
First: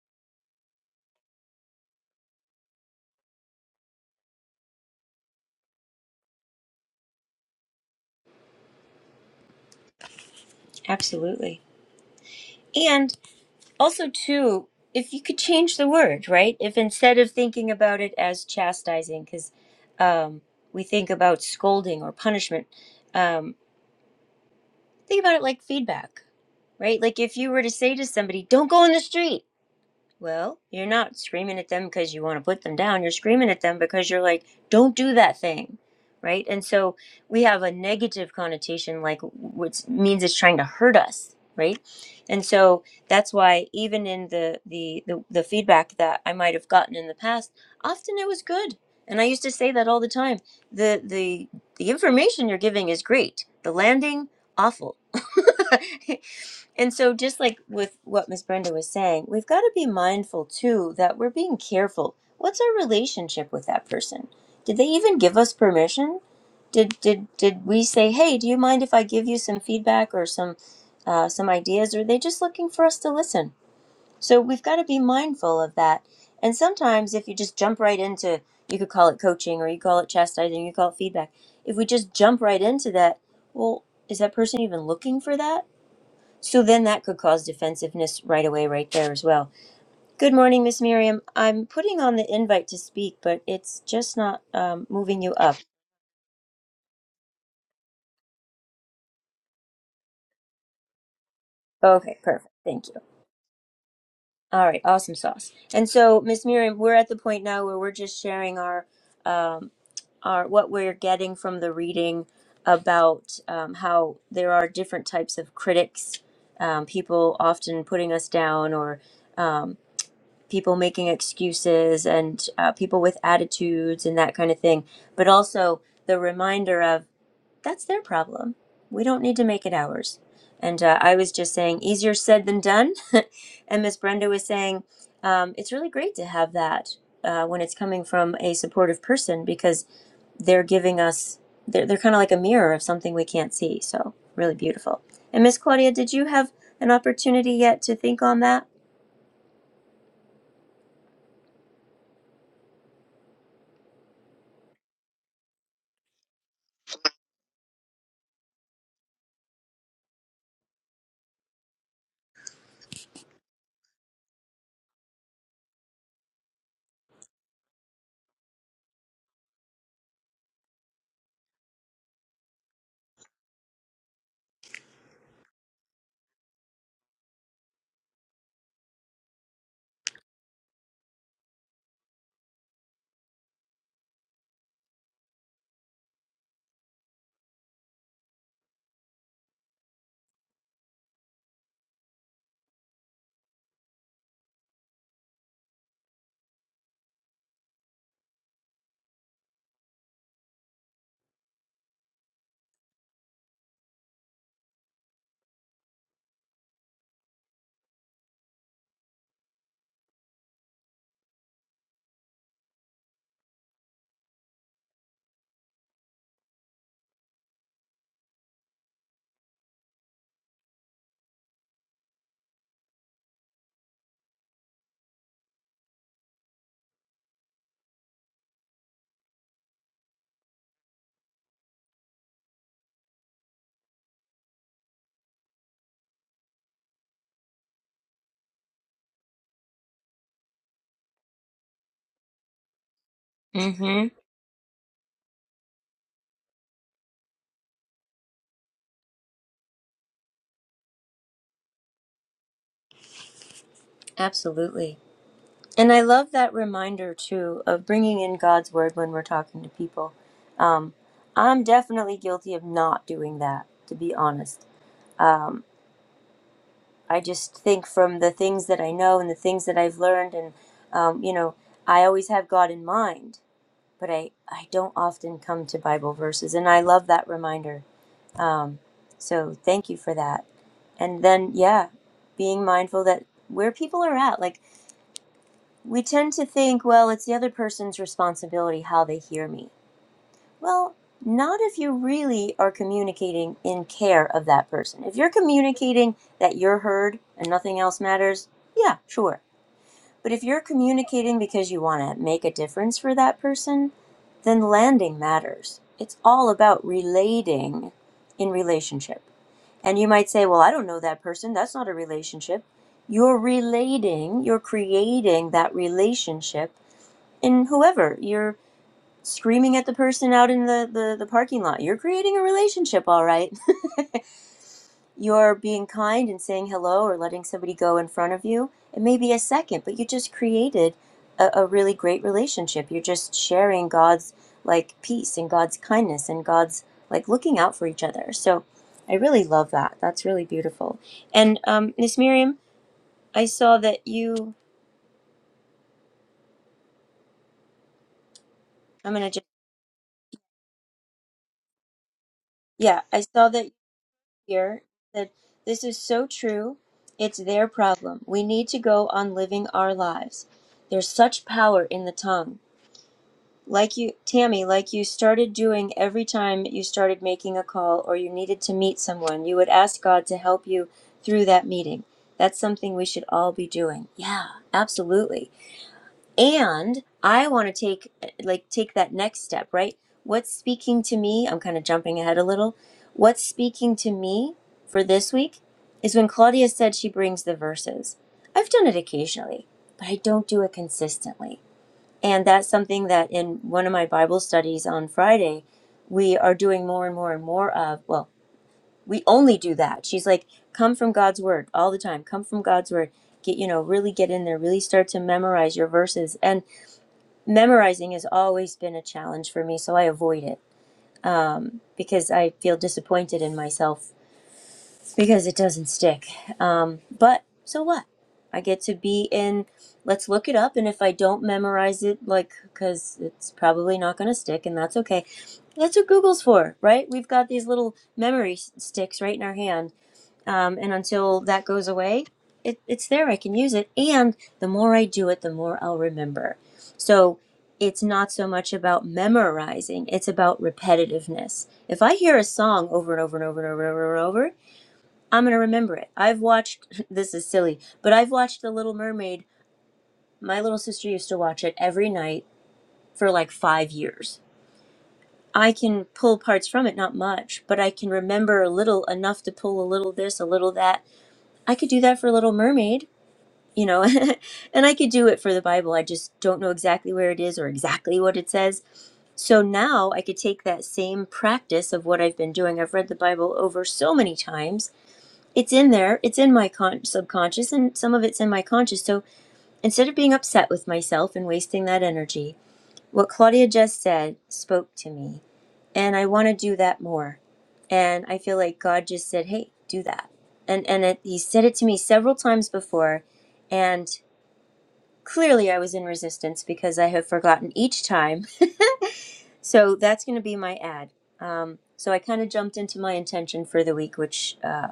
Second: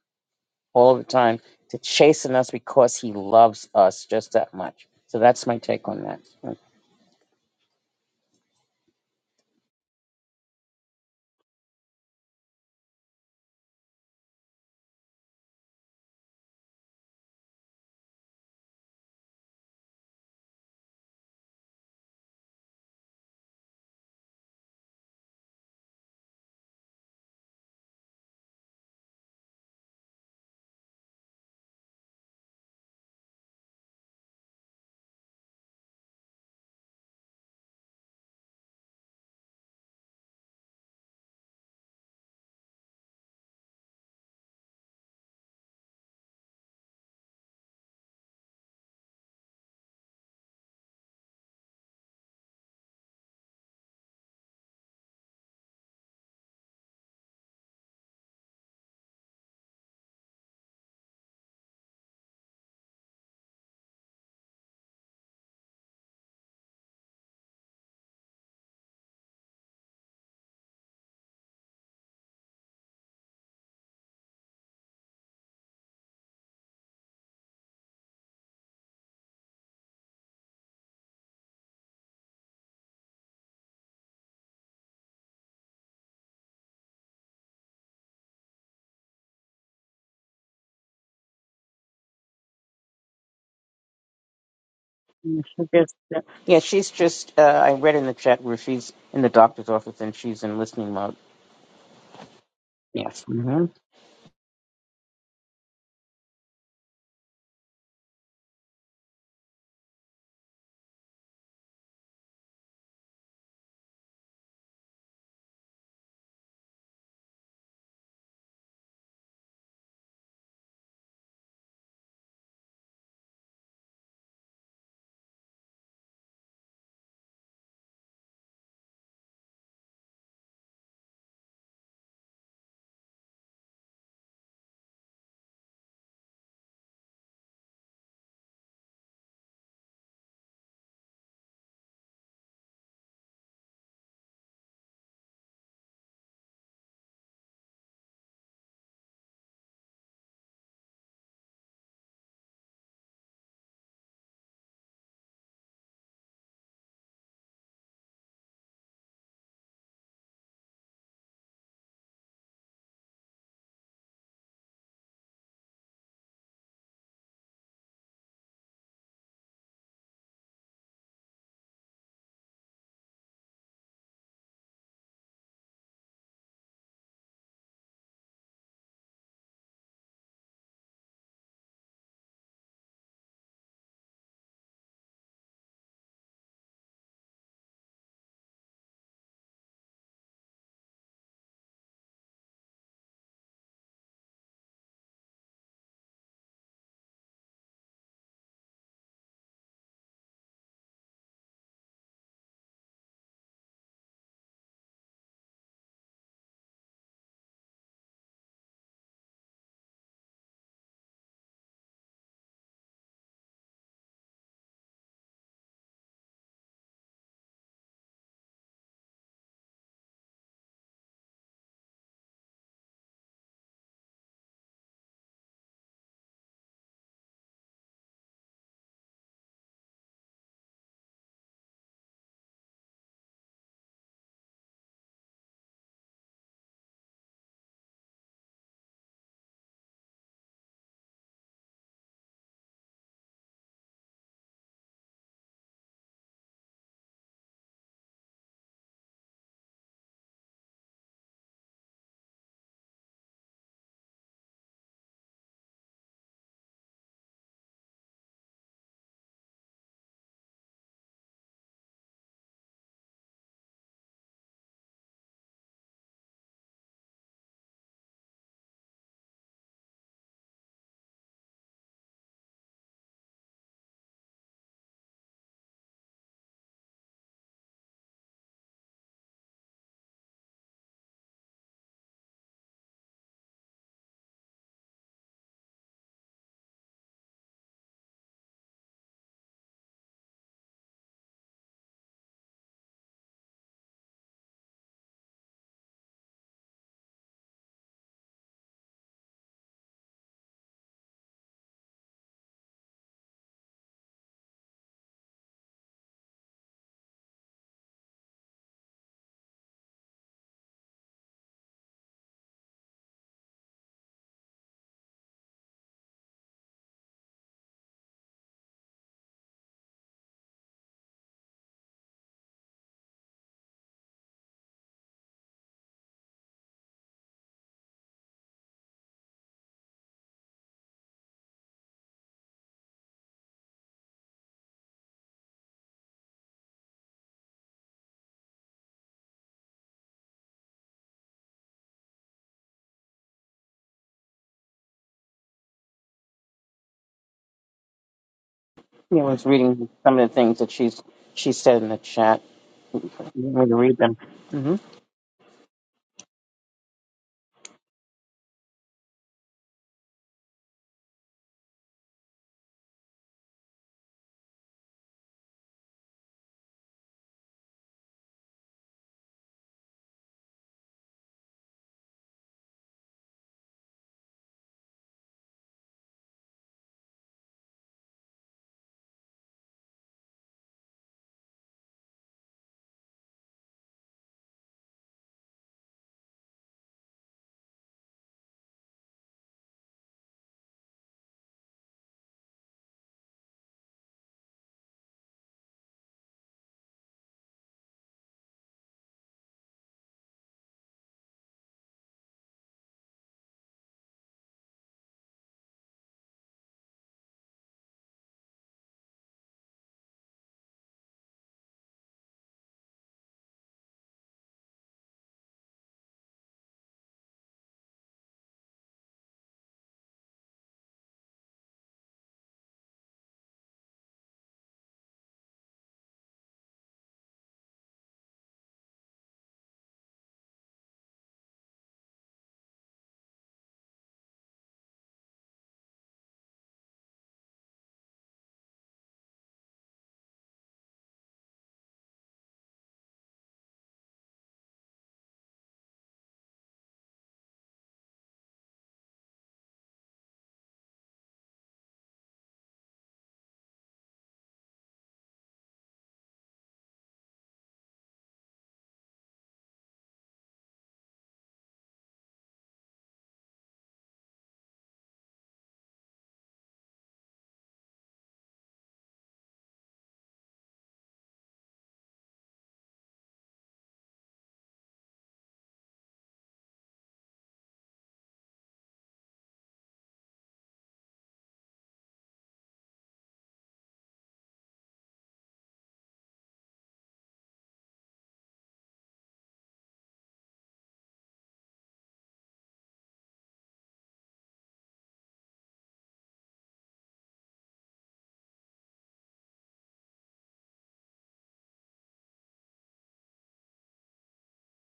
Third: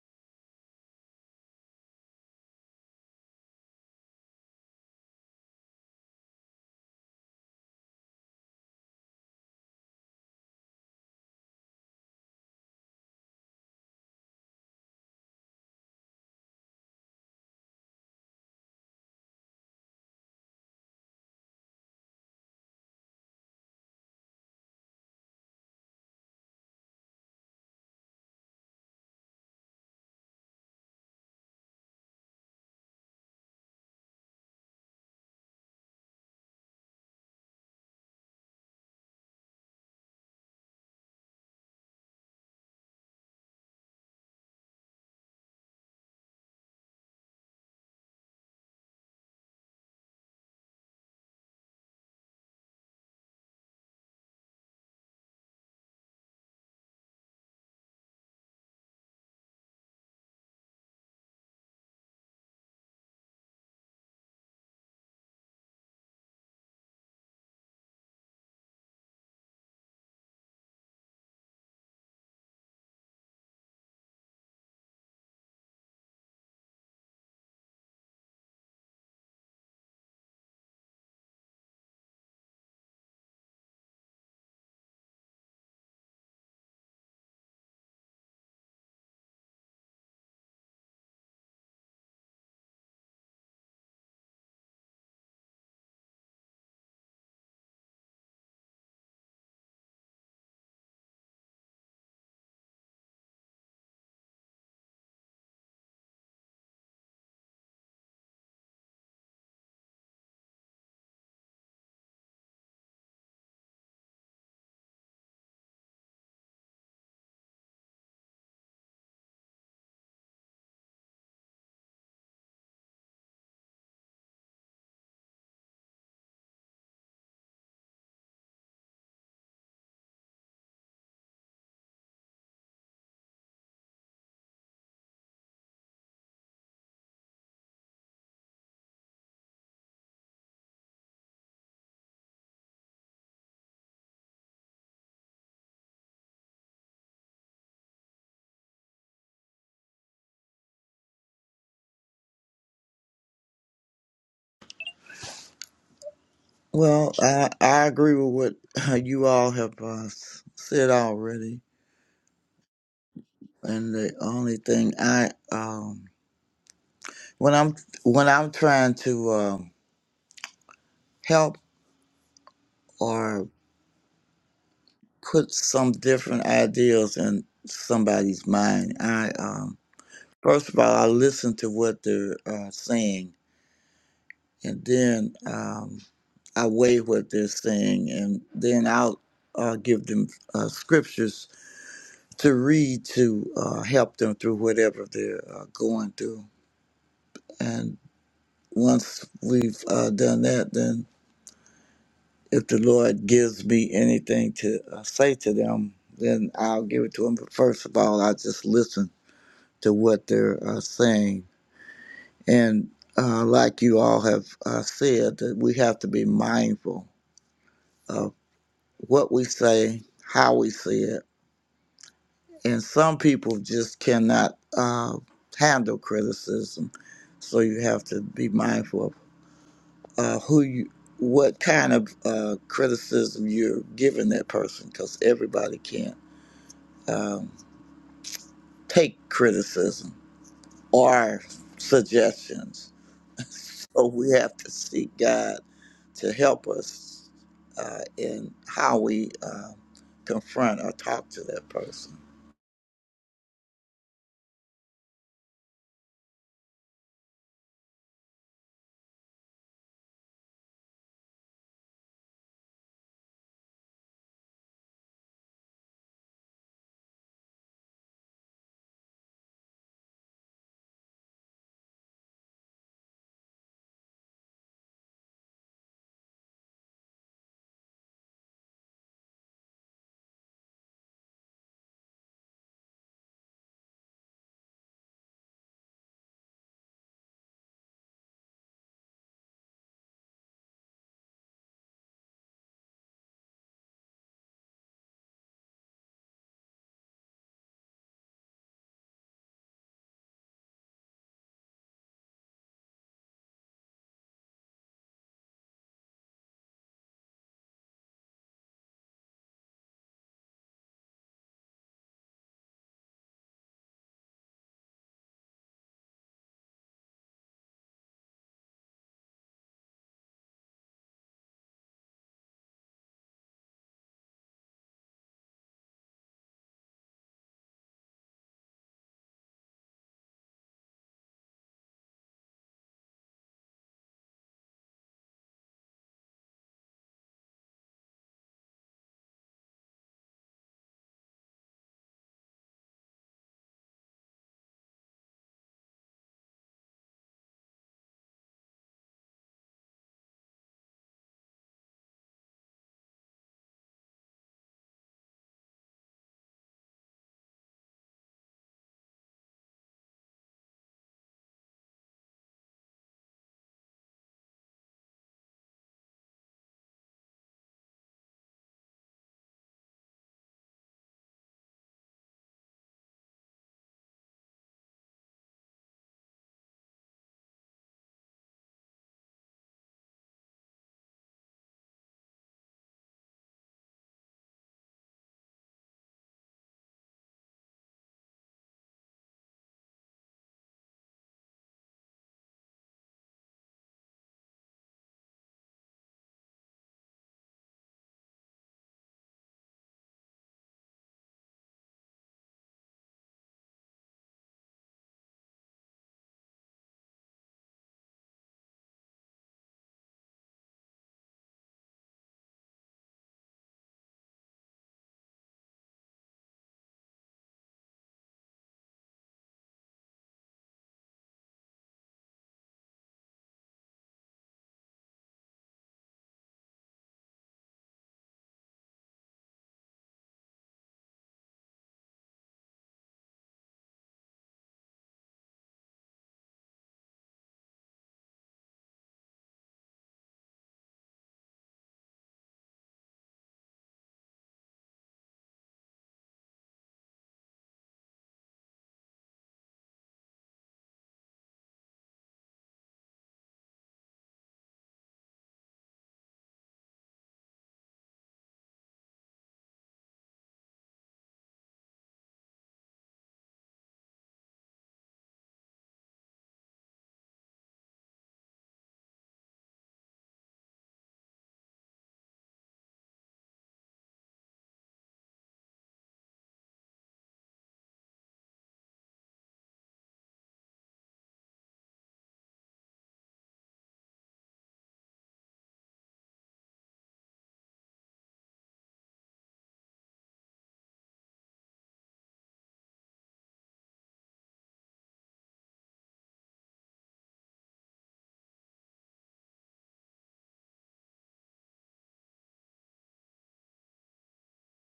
all the time to chasten us because He loves us just that much. So, that's my take on that.
Absolutely. And also, too, if you could change the word, right? If instead of thinking about it as chastising, because um, we think about scolding or punishment, um, think about it like feedback, right? Like if you were to say to somebody, don't go in the street, Well, you're not screaming at them because you want to put them down. You're screaming at them because you're like, don't do that thing. Right. And so we have a negative connotation, like, which means it's trying to hurt us. Right. And so that's why even in the, the, the, the feedback that I might have gotten in the past, often it was good. And I used to say that all the time. The, the, the information you're giving is great. The landing, awful. And so, just like with what Miss Brenda was saying, we've got to be mindful too that we're being careful. What's our relationship with that person? Did they even give us permission? Did did did we say, "Hey, do you mind if I give you some feedback or some uh, some ideas?" Or are they just looking for us to listen? So we've got to be mindful of that. And sometimes, if you just jump right into, you could call it coaching, or you call it chastising, you call it feedback. If we just jump right into that, well, is that person even looking for that? So then that could cause defensiveness right away, right there as well. Good morning, Miss Miriam. I'm putting on the invite to speak, but it's just not um, moving you
Yeah,
up.
she just- yeah, she's just. Uh, I read in the chat where she's in the doctor's office and she's in listening mode.
Okay, perfect. Thank you.
Yes. hmm
All right, awesome sauce. And so, Miss Miriam, we're at the point now where we're just sharing our, um, our what we're getting from the reading about um, how there are different types of critics, um, people often putting us down or. um, people making excuses and uh, people with attitudes and that kind of thing, but also the reminder of that's their problem. We don't need to make it ours. And uh, I was just saying, easier said than done. and Miss Brenda was saying, um, it's really great to have that uh, when it's coming from a supportive person because they're giving us, they're, they're kind of like a mirror of something we can't see. So, really beautiful. And Miss Claudia, did you have an opportunity yet to think on that?
Well, I, I agree with what uh, you all have uh, s- said already, and the only thing I um, when I'm when I'm trying to uh, help or put some different ideas in somebody's mind, I um, first of all I listen to what they're uh, saying and then um, I weigh what they're saying, and then I'll uh, give them uh, scriptures to read to uh, help them through whatever they're uh, going through. And once we've uh, done that, then if the Lord gives me anything to uh, say to them, then I'll give it to them. But first of all, I just listen to what they're uh, saying. And uh, like you all have uh, said, that we have to be mindful what we say, how we say it. And some people just cannot uh, handle criticism. So you have to be mindful of uh, who you, what kind of uh, criticism you're giving that person, because everybody can't um, take criticism or suggestions. So
Mm-hmm.
we have to seek God to help us uh, in how we uh, confront or talk to that person.
Absolutely. And I love that reminder too of bringing in God's word when we're talking to people. Um, I'm definitely guilty of not doing that, to be honest. Um, I just think from the things that I know and the things that I've learned, and um, you know, I always have God in mind, but I I don't often come to Bible verses, and I love that reminder. Um, so thank you for that. And then yeah, being mindful that where people are at, like We tend to think, well, it's the other person's responsibility how they hear me. Well, not if you really are communicating in care of that person. If you're communicating that you're heard and nothing else matters, yeah, sure. But if you're communicating because you want to make a difference for that person, then landing matters. It's all about relating in relationship. And you might say, well, I don't know that person. That's not a relationship. You're relating, you're creating that relationship and whoever you're screaming at the person out in the, the, the parking lot you're creating a relationship all right you're being kind and saying hello or letting somebody go in front of you it may be a second but you just created a, a really great relationship you're just sharing god's like peace and god's kindness and god's like looking out for each other so i really love that that's really beautiful and um miss miriam i saw that you i'm
Yeah,
gonna
I
just
was reading some of the things that she's she said in the chat.
yeah i
You
saw that
want me to read them? hmm
here that this is so true. It's their problem. We need to go on living our lives. There's such power in the tongue. Like you, Tammy, like you started doing every time you started making a call or you needed to meet someone, you would ask God to help you through that meeting. That's something we should all be doing. Yeah, absolutely and i want to take like take that next step right what's speaking to me i'm kind of jumping ahead a little what's speaking to me for this week is when claudia said she brings the verses i've done it occasionally but i don't do it consistently and that's something that in one of my bible studies on friday we are doing more and more and more of well we only do that she's like come from god's word all the time come from god's word get you know really get in there really start to memorize your verses and memorizing has always been a challenge for me, so I avoid it um, because I feel disappointed in myself because it doesn't stick. Um, but so what? I get to be in, let's look it up, and if I don't memorize it, like, because it's probably not going to stick, and that's okay. That's what Google's for, right? We've got these little memory s- sticks right in our hand um, and until that goes away, it, it's there. I can use it, and the more I do it, the more I'll remember. So it's not so much about memorizing; it's about repetitiveness. If I hear a song over and over and over and over and over, and over I'm gonna remember it. I've watched this is silly, but I've watched The Little Mermaid. My little sister used to watch it every night for like five years. I can pull parts from it, not much, but I can remember a little enough to pull a little this, a little that. I could do that for Little Mermaid you know and i could do it for the bible i just don't know exactly where it is or exactly what it says so now i could take that same practice of what i've been doing i've read the bible over so many times it's in there it's in my con- subconscious and some of it's in my conscious so instead of being upset with myself and wasting that energy what claudia just said spoke to me and i want to do that more and i feel like god just said hey do that and and it, he said it to me several times before and Clearly, I was in resistance because I have forgotten each time. So that's going to be my ad. Um, so I kind of jumped into my intention for the week, which, uh,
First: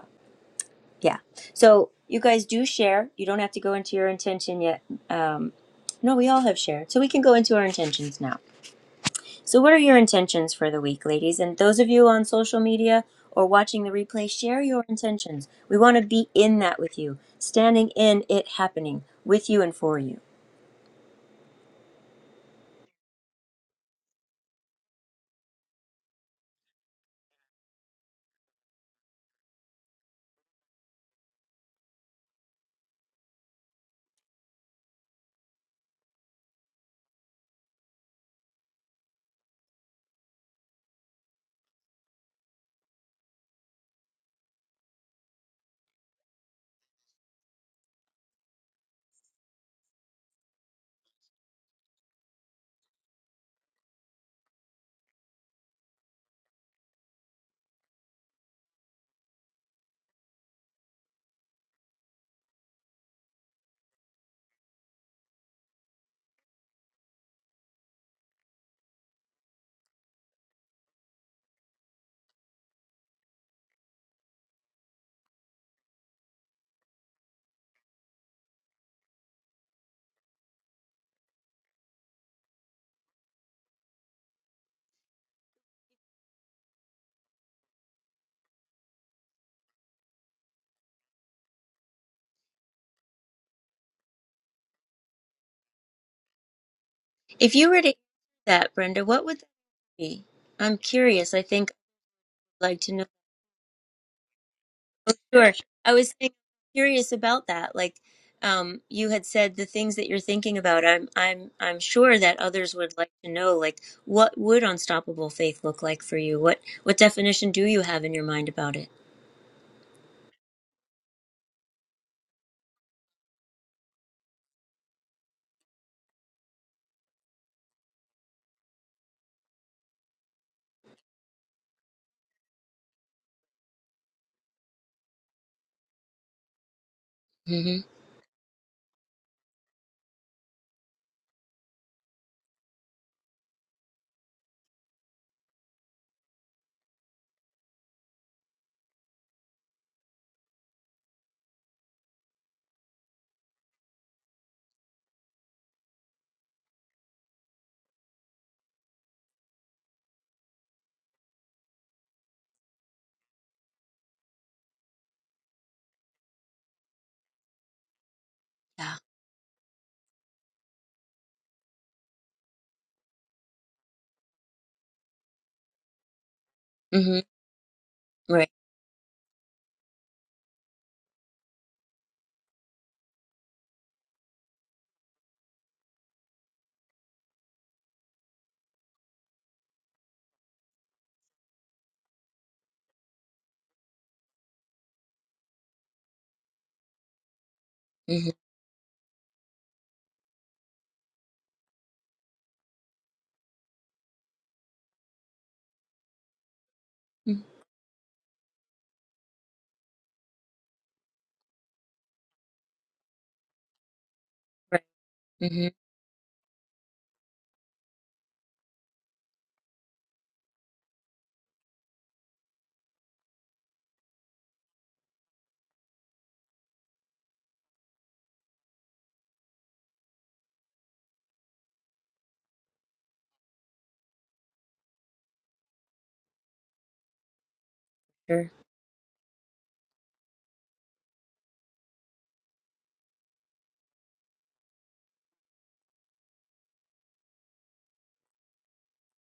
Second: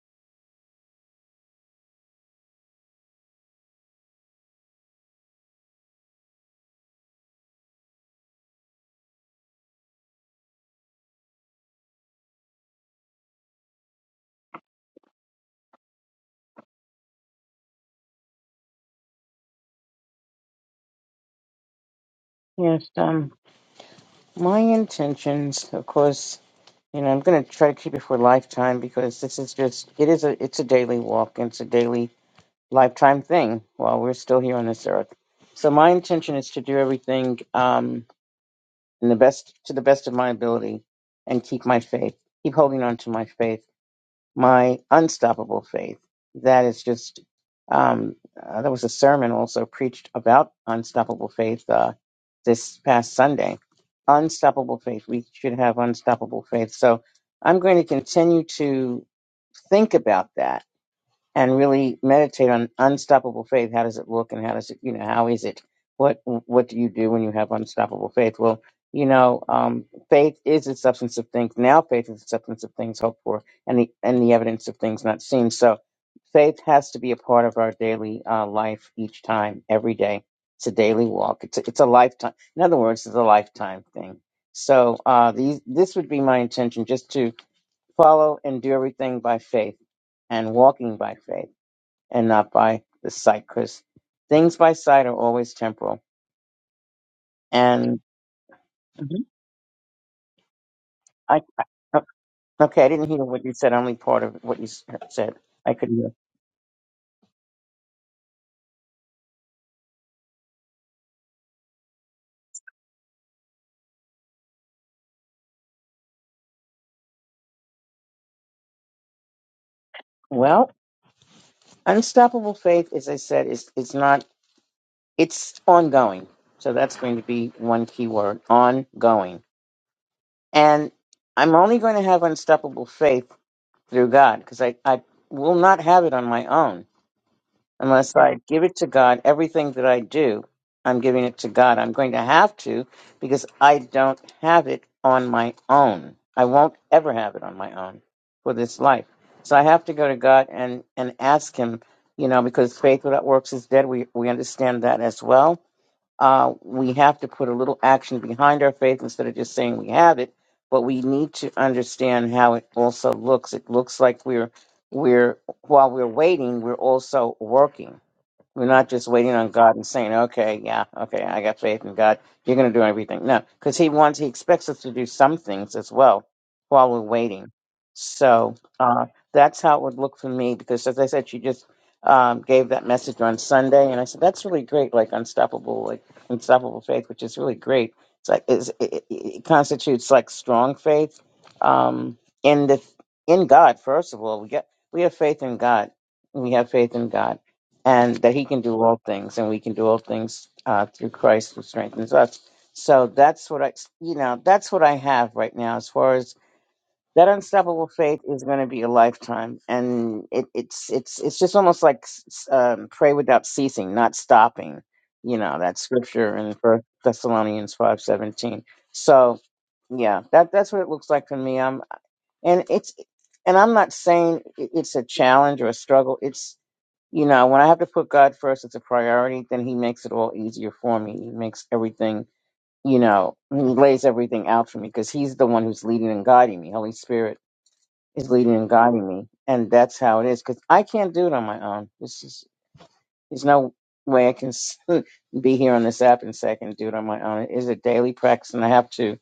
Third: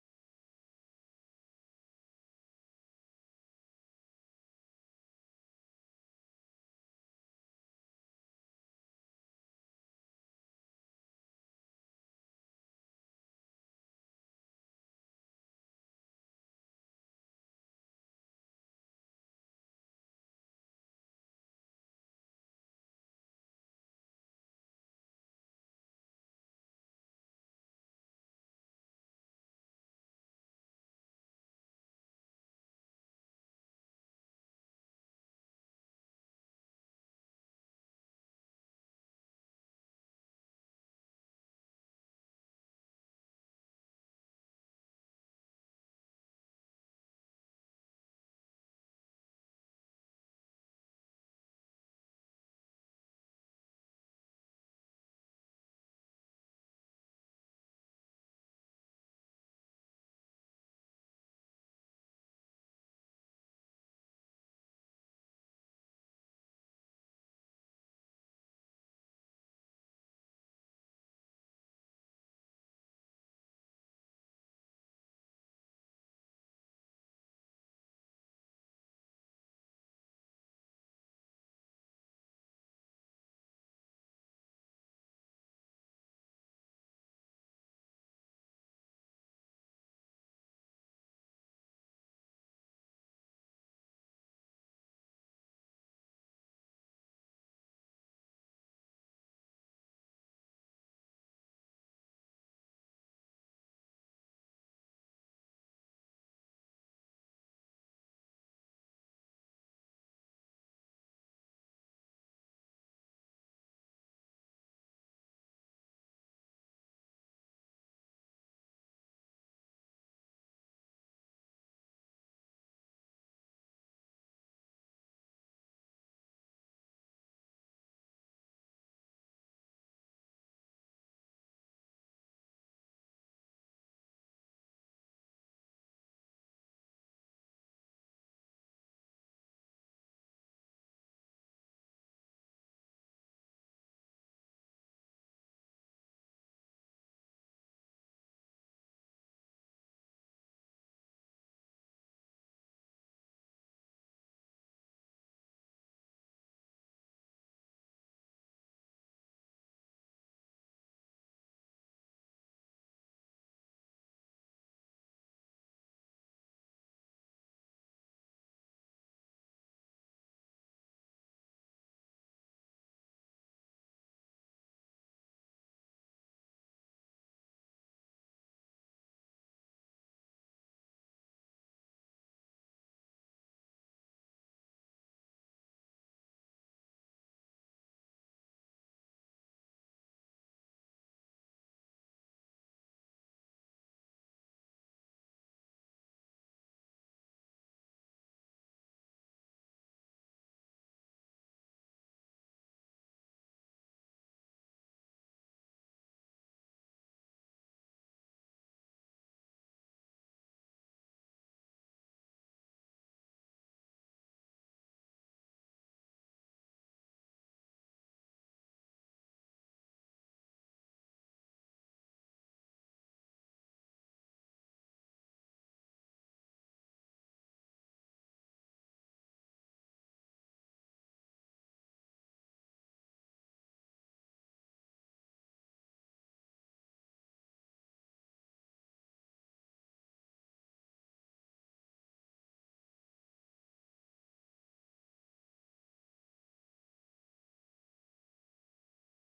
yeah. So you guys do share. You don't have to go into your intention yet. Um, no, we all have shared. So we can go into our intentions now. So, what are your intentions for the week, ladies? And those of you on social media or watching the replay, share your intentions. We want to be in that with you, standing in it happening with you and for you.
Yes. Um, my intentions, of course. You know, I'm going to try to keep it for a lifetime because this is just. It is a. It's a daily walk. And it's a daily lifetime thing while we're still here on this earth. So my intention is to do everything. Um, in the best to the best of my ability and keep my faith keep holding on to my faith my unstoppable faith that is just um uh, there was a sermon also preached about unstoppable faith uh this past sunday unstoppable faith we should have unstoppable faith so i'm going to continue to think about that and really meditate on unstoppable faith. How does it look, and how does it, you know, how is it? What what do you do when you have unstoppable faith? Well, you know, um, faith is the substance of things. Now, faith is the substance of things hoped for, and the and the evidence of things not seen. So, faith has to be a part of our daily uh, life each time, every day. It's a daily walk. It's a, it's a lifetime. In other words, it's a lifetime thing. So, uh, these this would be my intention, just to follow and do everything by faith and walking by faith and not by the sight, because things by sight are always temporal.
If you were to
And
that, Brenda,
Mhm.
what would be? I'm curious.
I,
I
I-
think
oh,
I'd like
okay, I
to know.
didn't hear what you said, only part of what you s- uh,
Oh,
said.
sure.
I could
I
hear.
was think- curious about that. Like, um, you had said the things that you're thinking about. I'm, I'm, I'm sure that others would like to know. Like, what would unstoppable faith look like for you? What, what definition do you have in your mind about it?
Well, unstoppable faith, as I said, is it's not, it's ongoing. So that's going to be one key word, ongoing. And I'm only going to have unstoppable faith through God, because I, I will not have it on my own
hmm
unless I give it to God. Everything that I do, I'm giving it to God. I'm going to have to because I don't have it on my own. I won't ever have it on my own for this life. So I have to go to God and, and ask Him, you know, because faith without works is dead. We, we understand that as well. Uh, we have to put a little action behind our faith instead of just saying we have it. But we need to understand how it also looks. It looks like we're we're while we're waiting, we're also working we're not
Yeah.
just waiting on God and saying, okay, yeah, okay, I got faith in God. You're going to do everything. No, because He wants, He expects us to do some things as well while we're
hmm
waiting.
Right.
So uh, that's how it would look for me because, as I said, she just um, gave that message on Sunday. And I said, that's really great, like unstoppable, like unstoppable faith, which is really great. It's like, it's, it, it it constitutes like strong faith um, in the in God, first of all. We, get, we have faith in God. We have faith in God and
hmm
that he can do all things and we can do all things uh, through christ who strengthens us so that's what i you know that's what i have right now as far as that unstoppable faith is going to be a lifetime and it, it's it's it's just almost like s- s- um, pray without ceasing not stopping
Right.
you know
hmm
that scripture in first thessalonians 5.17 so yeah that that's what it looks like for me i'm and it's and i'm not saying it- it's a challenge or a struggle it's you know, when I have to put God first as a priority, then He makes it all easier for me. He makes everything, you know, He lays everything out for me because He's the one who's leading and guiding me. Holy Spirit is
Sure.
leading and guiding me, and that's how it is. Because I can't do it on my own. This is there's no way I can s- be here on this app and say I can do it on my own. It is a daily practice, and I have to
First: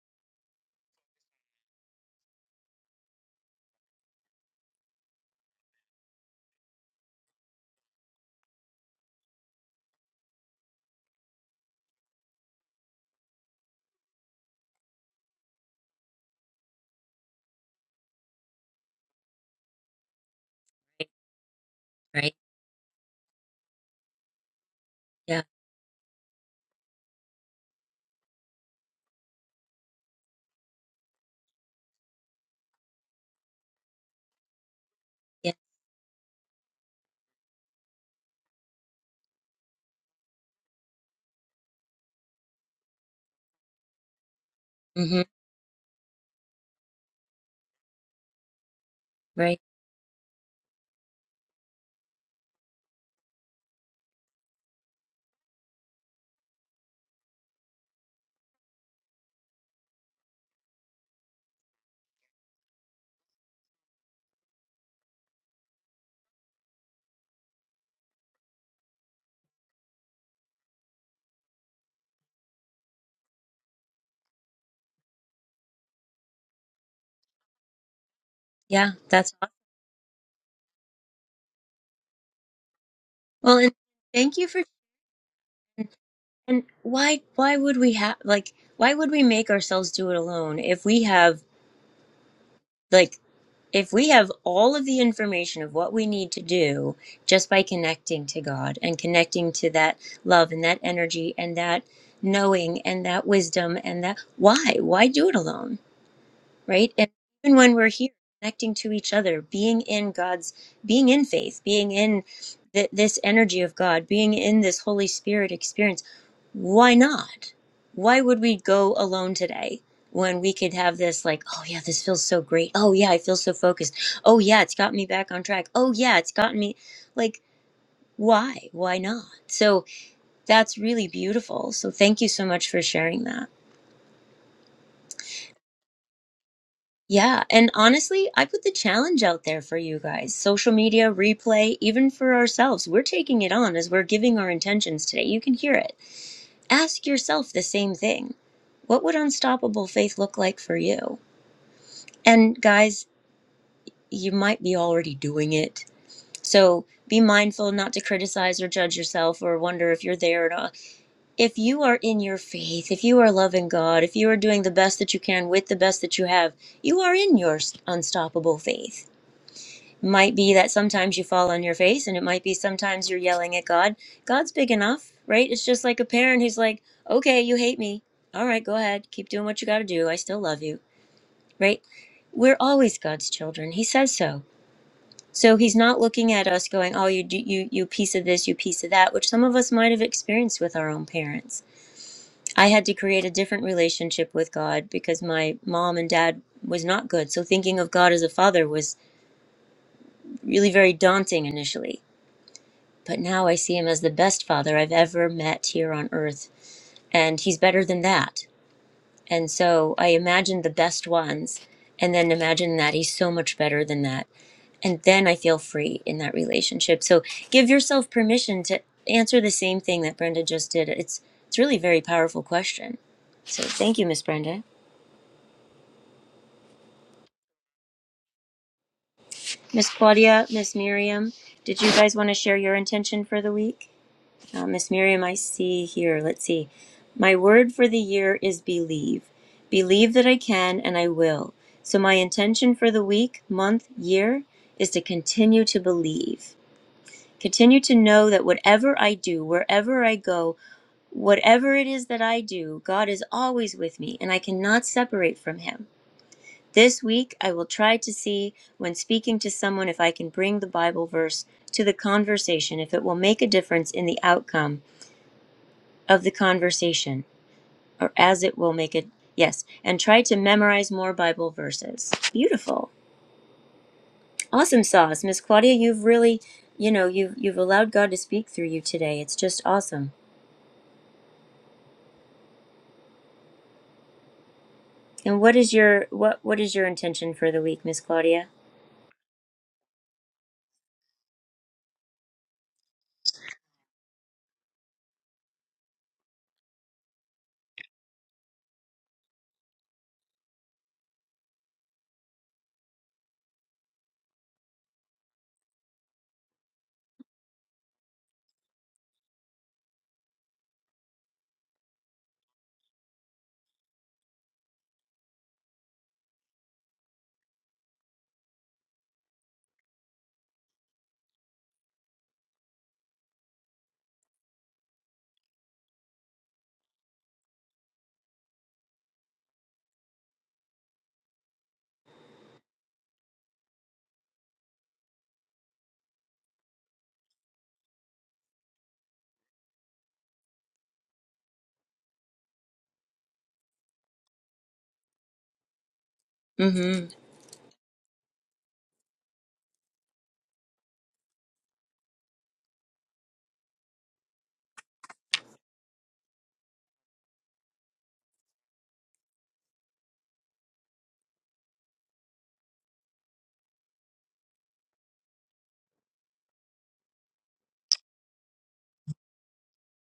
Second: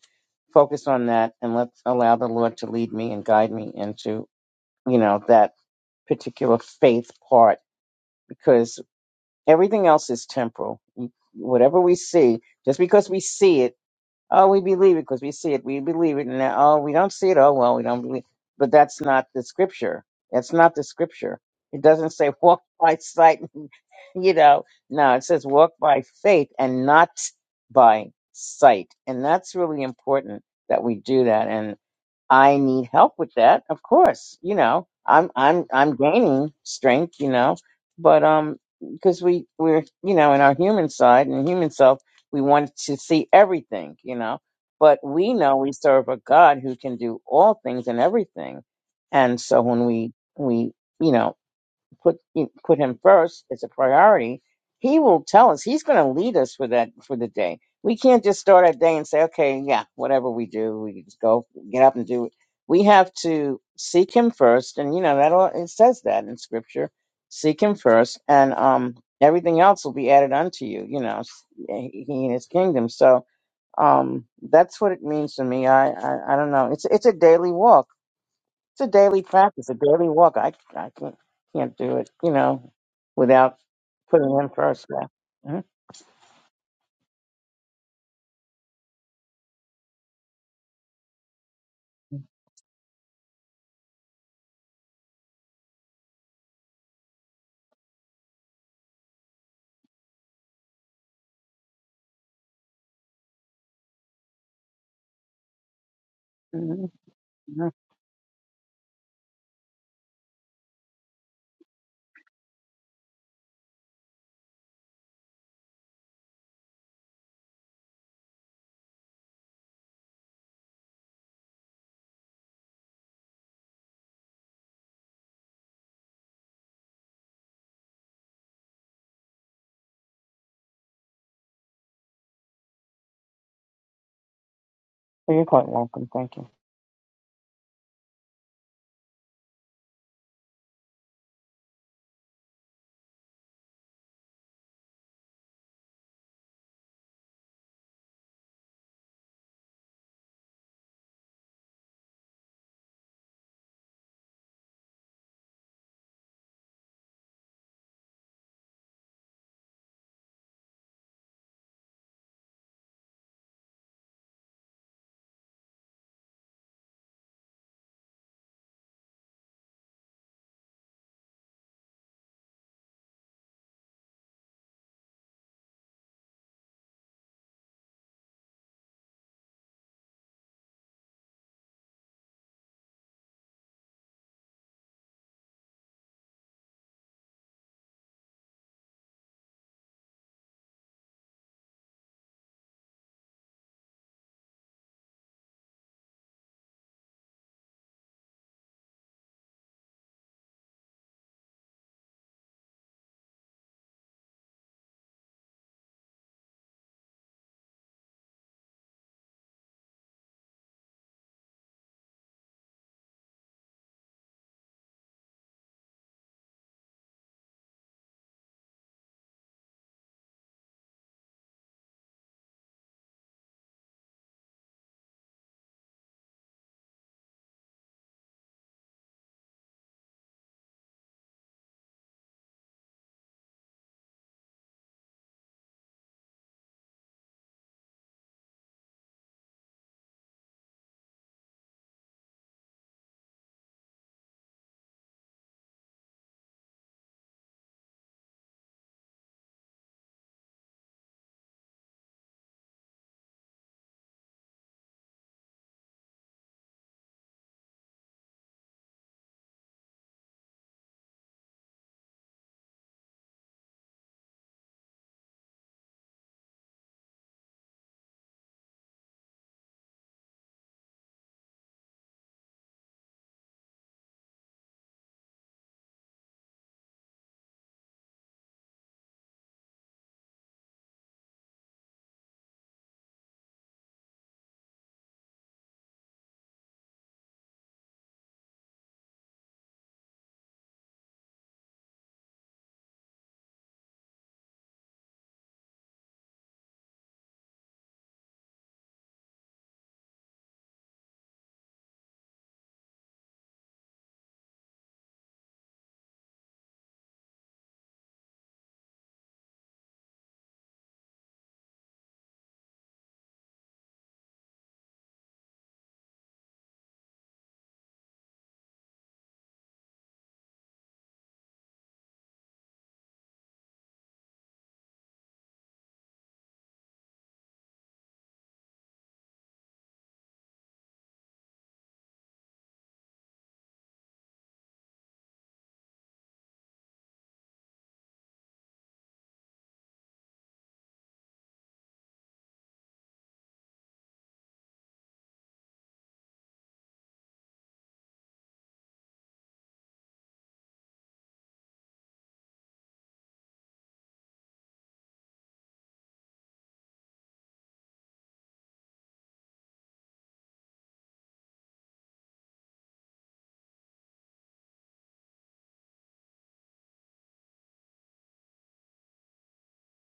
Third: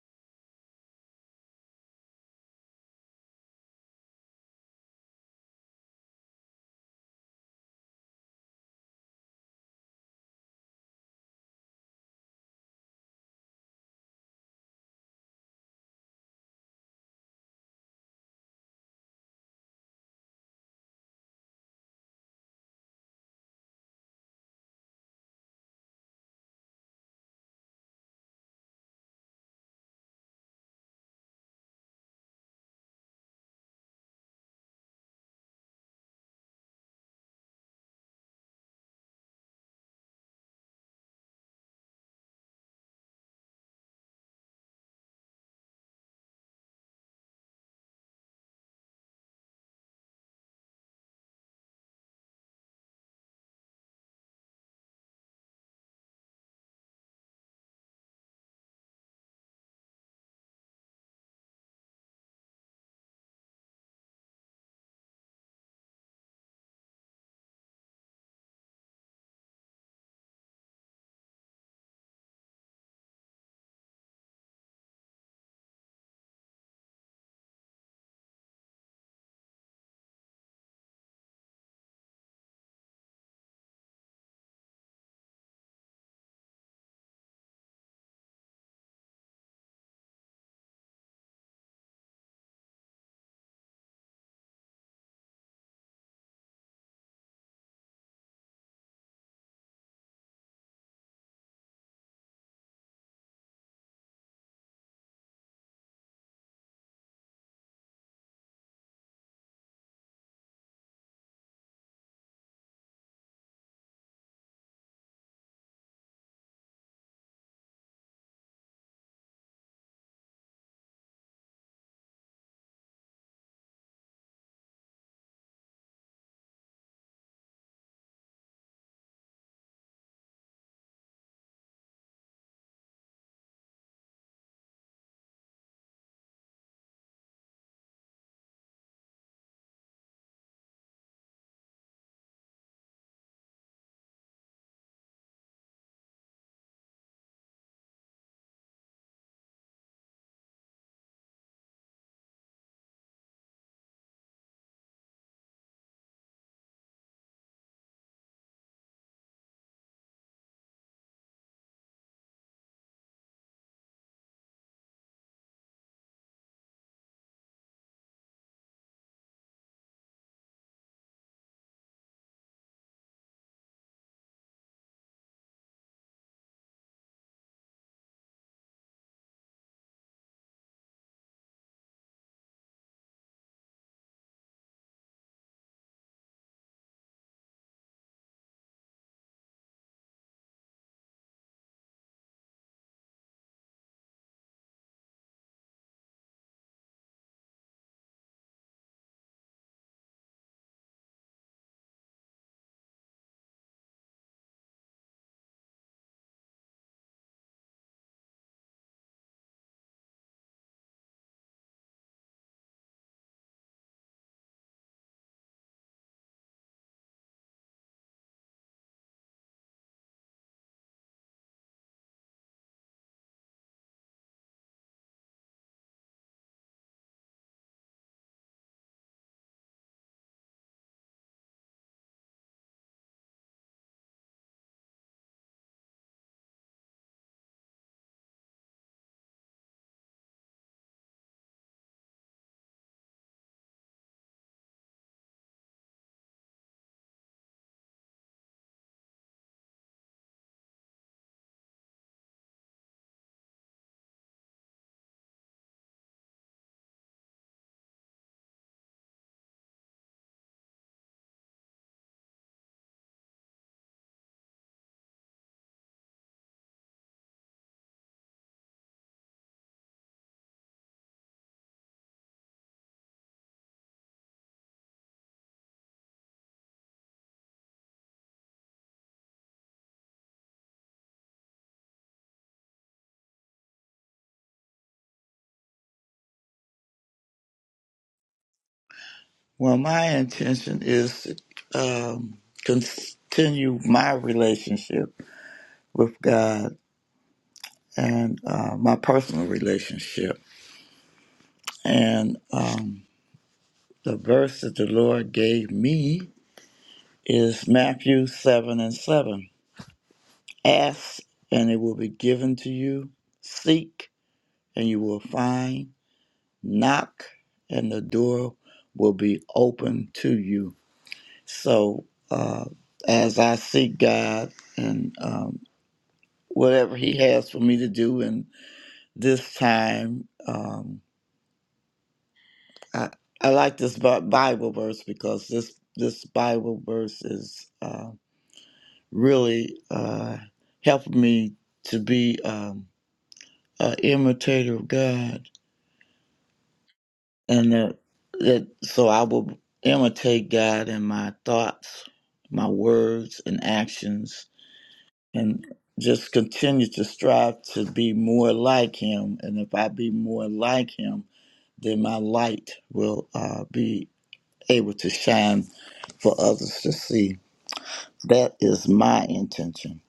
focus on that and let allow the Lord to lead me and guide me into, you know, that particular faith part because Everything else is temporal. Whatever we see, just because we see it, oh, we believe it because we see it, we believe it, and now, oh, we don't see it, oh, well, we don't believe. But that's not the scripture. That's not the
Right.
scripture. It doesn't say
Right.
walk by sight, you know. No, it
Yeah.
says walk by faith and not by sight, and that's really important that we do that. I need help with that, of course. You know, I'm
Yeah.
I'm I'm gaining strength, you know, but um because we we're you know in our human side and human self, we want to see everything, you know. But
hmm
we know we serve a God who can do all things and everything, and
Right.
so when we we you know put put him first as a priority, he will tell us. He's going to lead us for that for the day. We can't just start our day and say, "Okay, yeah, whatever we do, we just go get up and do it." We have to seek him first, and you know that all, it says that in scripture. Seek him first, and um, everything else will be added unto you. You know, s- eh, he and his kingdom. So um, that's what it means to me. I, I I don't know. It's it's a daily walk it's a
Yeah.
daily
That's awesome.
practice, a daily walk. I I can't can't do it, you know, without
Well, and
putting
thank
in
you for.
first. Yeah. Mm-hmm.
And why why would we have like why would we make ourselves do it alone if we have like if we have all of the information of what we need to do just by connecting to God and connecting to that love and that energy and that knowing and that wisdom and that why why do it alone?
Mm-hmm.
right? And even
Mm-hmm.
when we're here connecting to each other, being in God's, being in faith, being in th- this energy of God, being in this Holy Spirit experience, why not? Why would we go alone today when we could have this, like, oh yeah, this feels so great. Oh yeah, I feel so focused. Oh yeah, it's got me back on track. Oh yeah, it's gotten me like, why? Why not? So that's really beautiful. So thank you so much for sharing that.
Well, You're quite welcome. Thank you.
Yeah, and honestly, I put the challenge out there for you guys. Social media, replay, even for ourselves. We're taking it on as we're giving our intentions today. You can hear it. Ask yourself the same thing. What would unstoppable faith look like for you? And guys, you might be already doing it. So be mindful not to criticize or judge yourself or wonder if you're there or not. If you are in your faith, if you are loving God, if you are doing the best that you can with the best that you have, you are in your unstoppable faith might be that sometimes you fall on your face and it might be sometimes you're yelling at god god's big enough right it's just like a parent who's like okay you hate me all right go ahead keep doing what you got to do i still love you right we're always god's children he says so so he's not looking at us going oh you do you you piece of this you piece of that which some of us might have experienced with our own parents i had to create a different relationship with god because my mom and dad was not good so thinking of god as a father was really very daunting initially But now I see him as the best father I've ever met here on earth. And he's better than that. And so I imagine the best ones and then imagine that he's so much better than that. And then I feel free in that relationship. So give yourself permission to answer the same thing that Brenda just did. It's it's really a very powerful question. So thank you, Miss Brenda. Miss Claudia, Miss Miriam, did you guys want to share your intention for the week? Uh, Miss Miriam, I see here. Let's see. My word for the year is believe. Believe that I can and I will. So, my intention for the week, month, year is to continue to believe. Continue to know that whatever I do, wherever I go, whatever it is that I do, God is always with me and I cannot separate from Him. This week, I will try to see when speaking to someone if I can bring the Bible verse to the conversation, if it will make a difference in the outcome of the conversation, or as it will make it. Yes, and try to memorize more Bible verses. Beautiful, awesome sauce, Miss Claudia. You've really, you know, you've you've allowed God to speak through you today. It's just awesome. And what is your what what is your intention for the week, Miss Claudia?
Well, my intention is to um, continue my relationship with God and uh, my personal relationship. And um, the verse that the Lord gave me is Matthew 7 and 7. Ask, and it will be given to you. Seek, and you will find. Knock, and the door will be open to you. So, uh, as I seek God, and um, whatever he has for me to do in this time. Um, I I like this Bi- Bible verse because this this Bible verse is uh, really uh, helping me to be um, an imitator of God,
Mm-hmm.
and that that so I will imitate God in my thoughts, my words, and actions, and just continue to strive to be more like Him. And if I be more like Him then my light will uh, be able to shine for others to see. That is my intention.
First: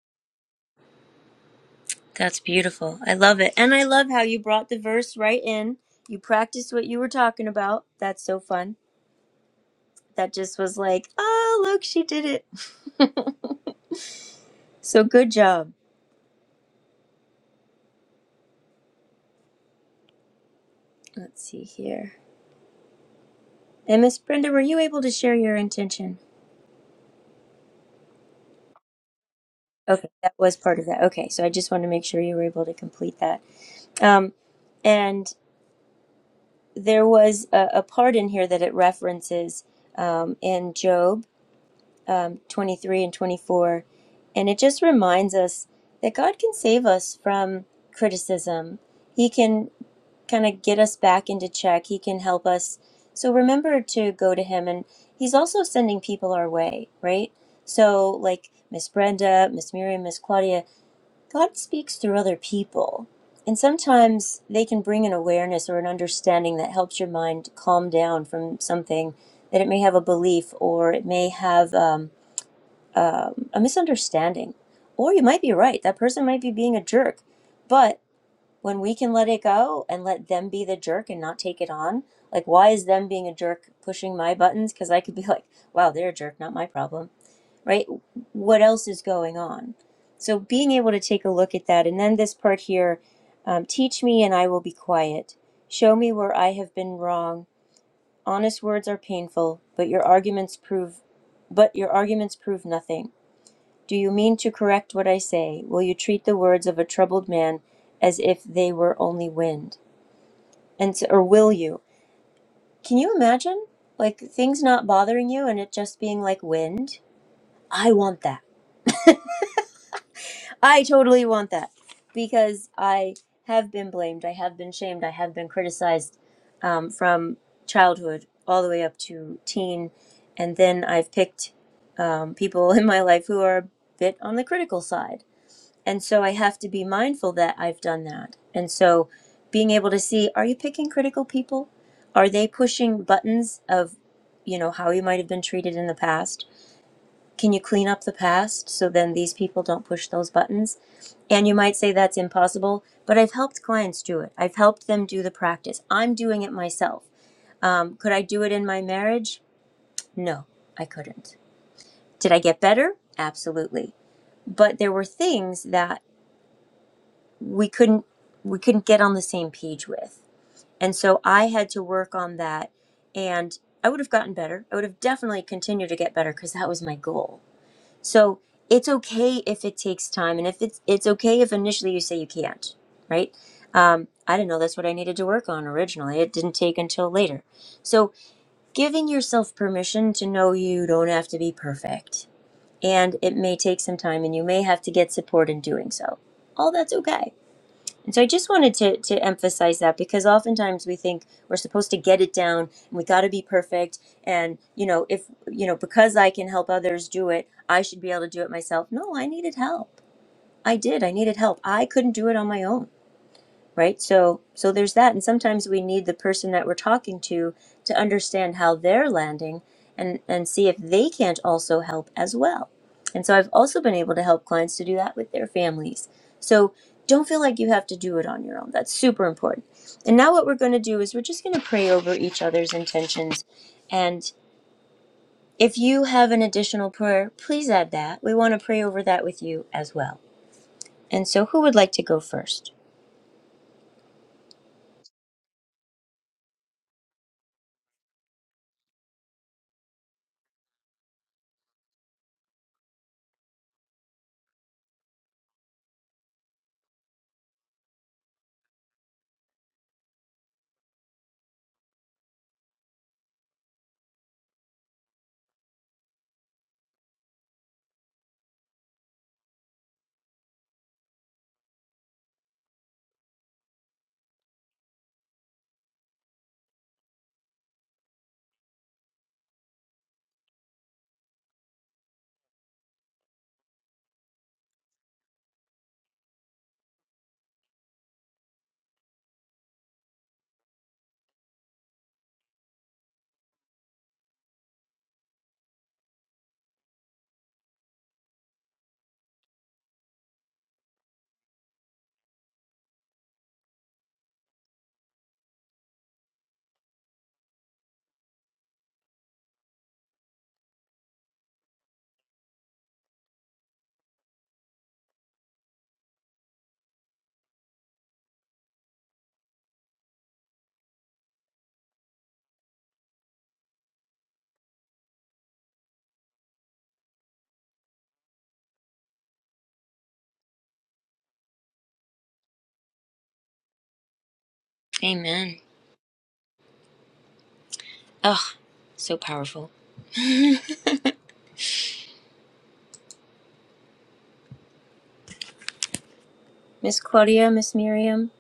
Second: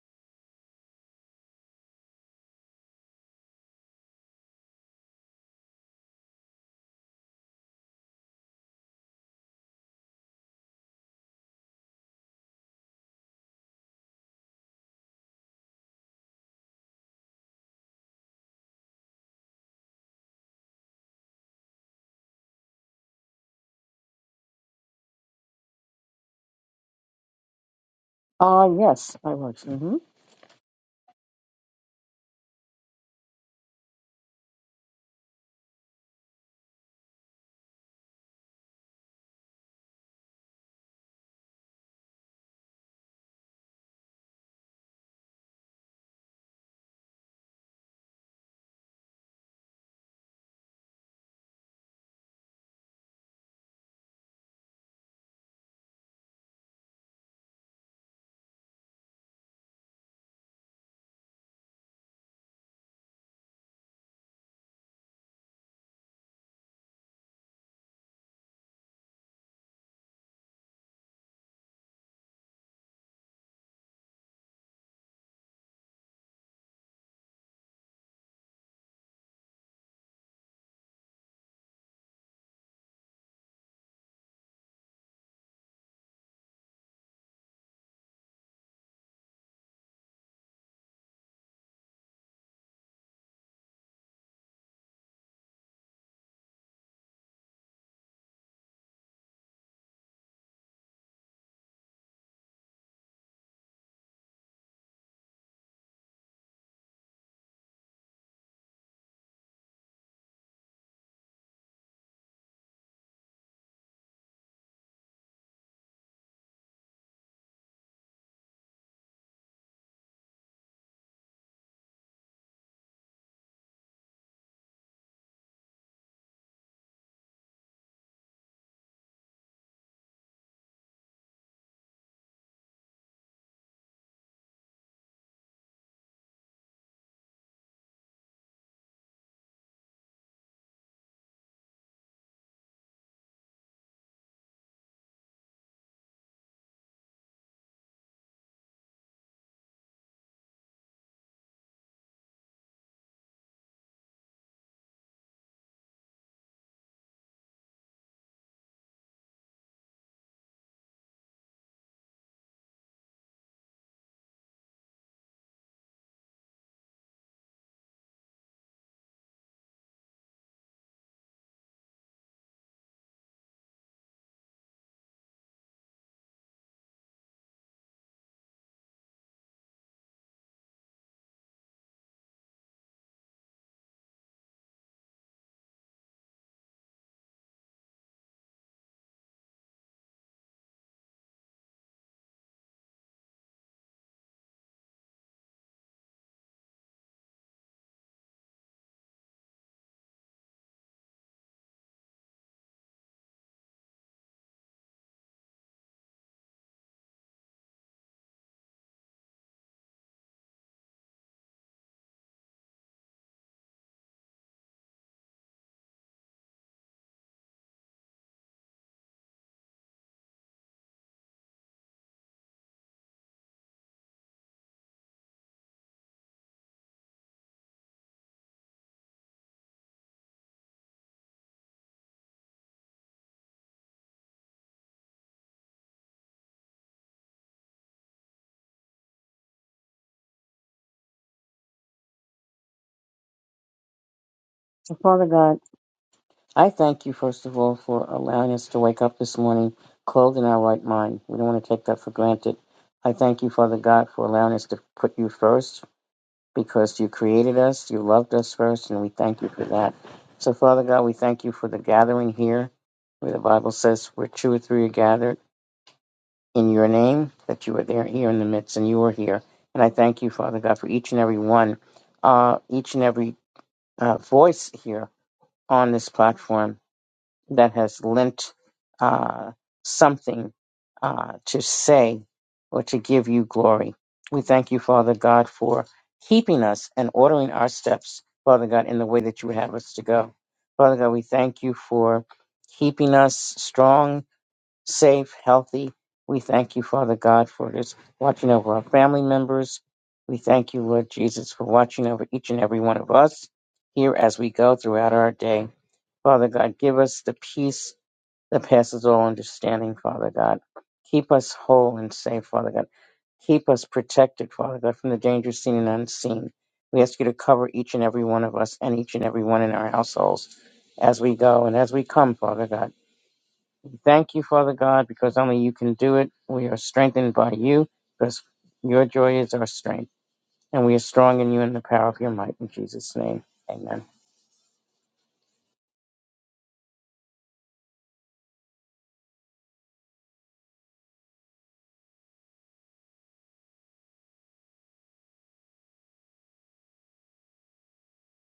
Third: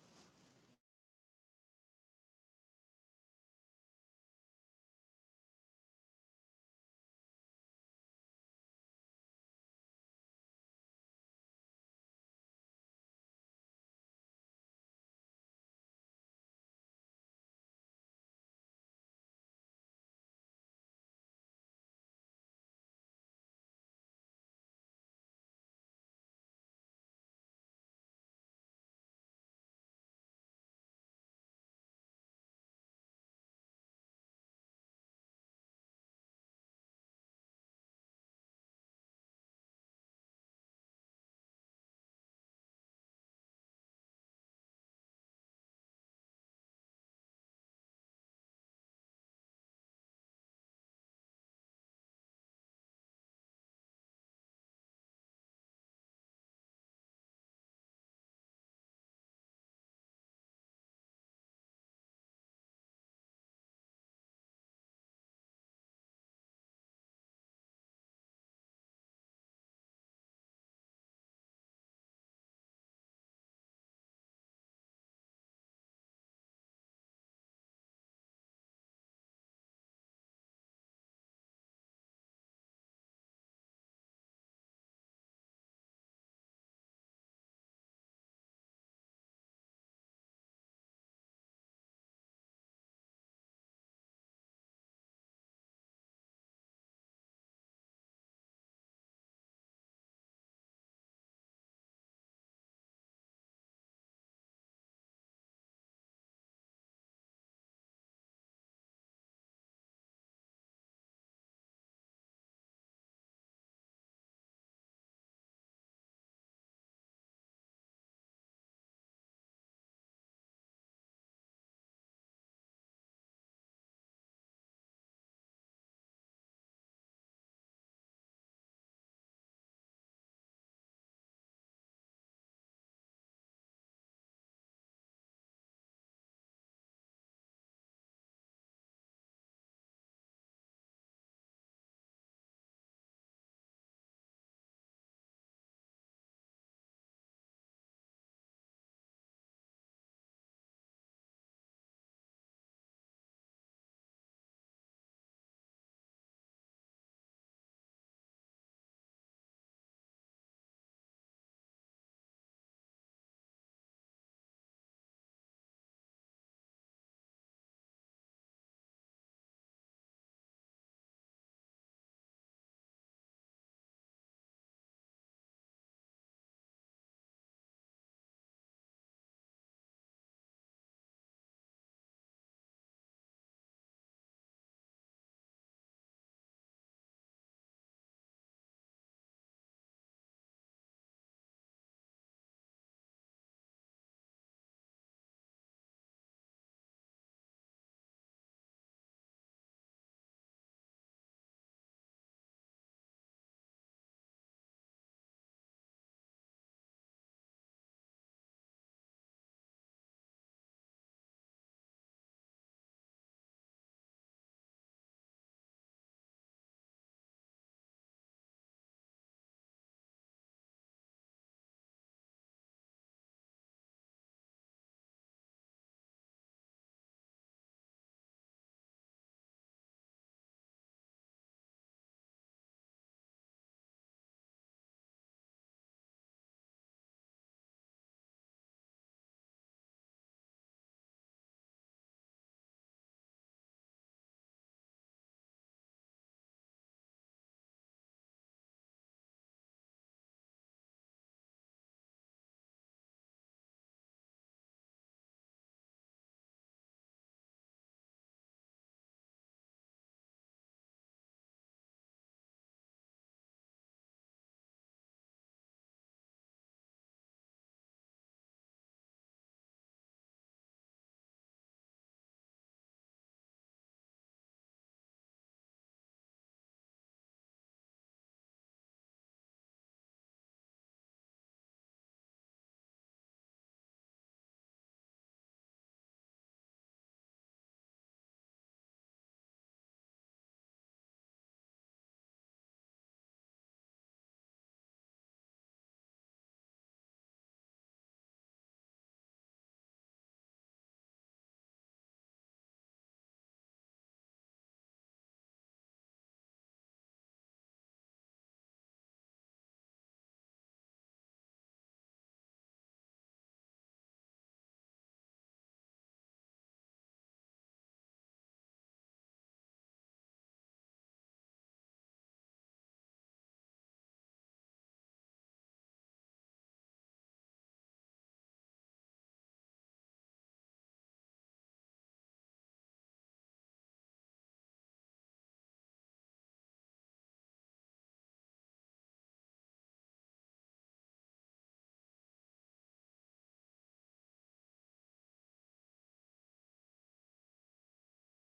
That's beautiful. I love it, and I love how you brought the verse right in. You practiced what you were talking about. That's so fun. That just was like, oh look, she did it. so good job. Let's see here. And Miss Brenda, were you able to share your intention?
Ah, yes, I was. hmm
Okay, that was part of that. Okay, so I just wanted to make sure you were able to complete that. Um, and there was a, a part in here that it references um, in Job um, 23 and 24, and it just reminds us that God can save us from criticism. He can kind of get us back into check. He can help us. So remember to go to him. And he's also sending people our way, right? So, like Miss Brenda, Miss Miriam, Miss Claudia, God speaks through other people. And sometimes they can bring an awareness or an understanding that helps your mind calm down from something that it may have a belief or it may have um, um, a misunderstanding. Or you might be right. That person might be being a jerk. But when we can let it go and let them be the jerk and not take it on like why is them being a jerk pushing my buttons because i could be like wow they're a jerk not my problem right what else is going on so being able to take a look at that and then this part here um, teach me and i will be quiet show me where i have been wrong honest words are painful but your arguments prove but your arguments prove nothing do you mean to correct what I say? Will you treat the words of a troubled man as if they were only wind? And s or will you? Can you imagine? Like things not bothering you and it just being like wind? I want that. I totally want that because I have been blamed. I have been shamed. I have been criticized um, from childhood all the way up to teen. And then I've picked um, people in my life who are a bit on the critical side And so I have to be mindful that I've done that. And so being able to see are you picking critical people? Are they pushing buttons of, you know, how you might have been treated in the past? Can you clean up the past so then these people don't push those buttons? And you might say that's impossible, but I've helped clients do it. I've helped them do the practice. I'm doing it myself. Um, could I do it in my marriage? No, I couldn't. Did I get better? Absolutely. But there were things that we couldn't we couldn't get on the same page with. And so I had to work on that and I would have gotten better. I would have definitely continued to get better cuz that was my goal. So it's okay if it takes time and if it's it's okay if initially you say you can't, right? Um, I didn't know that's what I needed to work on originally. It didn't take until later. So giving yourself permission to know you don't have to be perfect and it may take some time and you may have to get support in doing so. All that's okay and so I just wanted to to emphasize that because oftentimes we think we're supposed to get it down and we got to be perfect and you know if you know because I can help others do it, I should be able to do it myself. No, I needed help. I did. I needed help. I couldn't do it on my own right so so there's that and sometimes we need the person that we're talking to to understand how they're landing and and see if they can't also help as well and so i've also been able to help clients to do that with their families so don't feel like you have to do it on your own that's super important and now what we're going to do is we're just going to pray over each other's intentions and if you have an additional prayer please add that we want to pray over that with you as well and so who would like to go first
So, Father God, I thank you, first of all, for allowing us to wake up this morning clothed in our right mind. We don't want to take that for granted. I thank you, Father God, for allowing us to put you first because you created us, you loved us first, and we thank you for that. So, Father God, we thank you for the gathering here, where the Bible says, where two or three are gathered in your name, that you are there here in the midst, and you are here. And I thank you, Father God, for each and every one, uh, each and every uh, voice here on this platform that has lent uh, something uh, to say or to give you glory. We thank you, Father God, for keeping us and ordering our steps, Father God, in the way that you would have us to go. Father God, we thank you for keeping us strong, safe, healthy. We thank you, Father God, for just watching over our family members. We thank you, Lord Jesus, for watching over each and every one of us here as we go throughout our day. Father God, give us the peace that passes all understanding, Father God. Keep us whole and safe, Father God. Keep us protected, Father God, from the dangers seen and unseen. We ask you to cover each and every one of us and each and every one in our households as we go and as we come, Father God. We Thank you, Father God, because only you can do it. We are strengthened by you because your joy is our strength. And we are strong in you and the power of your might. In Jesus' name, amen.
amen oh so powerful Miss Claudia, Miss Miriam.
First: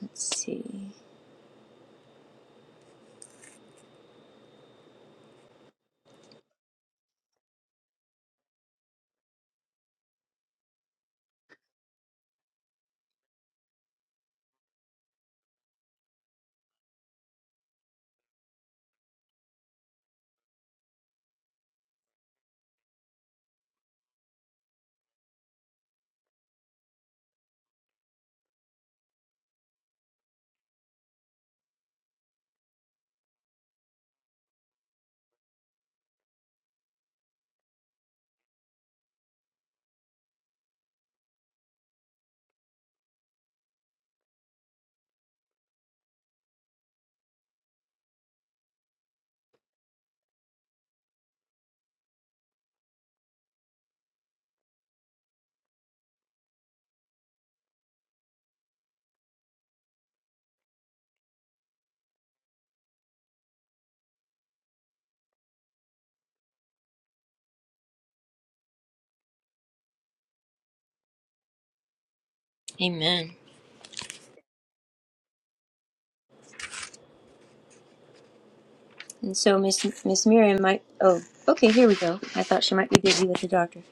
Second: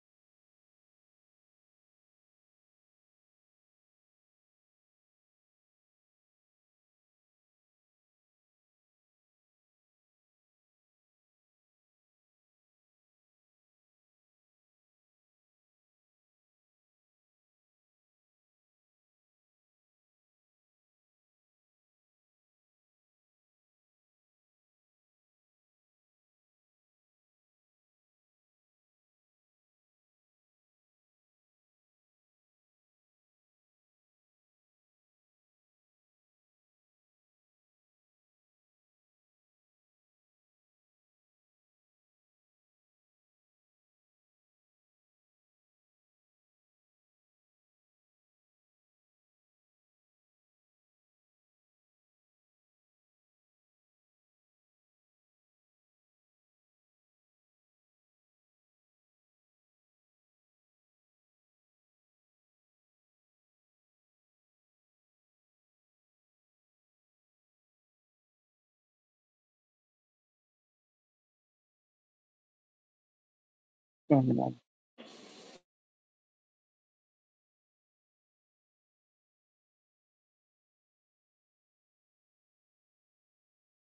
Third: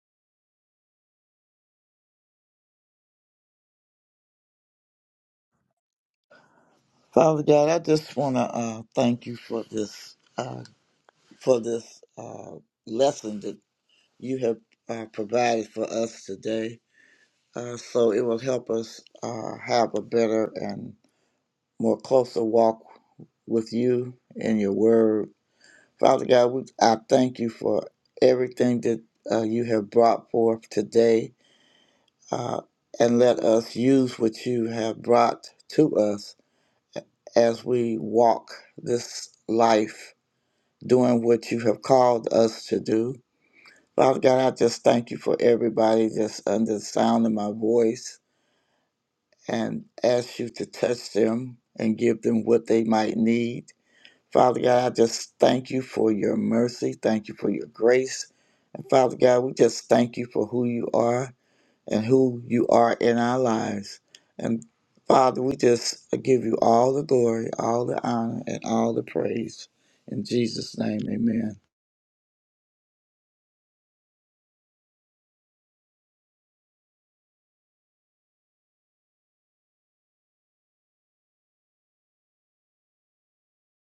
Let's see.
Father God, I just want to uh, thank you for this uh, for this uh, lesson that you have uh, provided for us today. Uh, so it will help us uh, have a better and more closer walk with you and your word. Father God, we, I thank you for everything that uh, you have brought forth today uh, and let us use what you have brought to us as we walk this life doing what you have called us to do. Father God, I just thank you for everybody that's under the sound of my voice and ask you to touch them and give them what they might need. Father God, I just thank you for your mercy. Thank you for your grace. And Father God, we just thank you for who you are. and who you are in our lives. And Father, we just give you all the glory, all the honor, and all the praise. In Jesus' name, amen.
Amen.
Amen.
And so Miss Miss Miriam might oh, okay, here we go. I thought she might be busy with the doctor.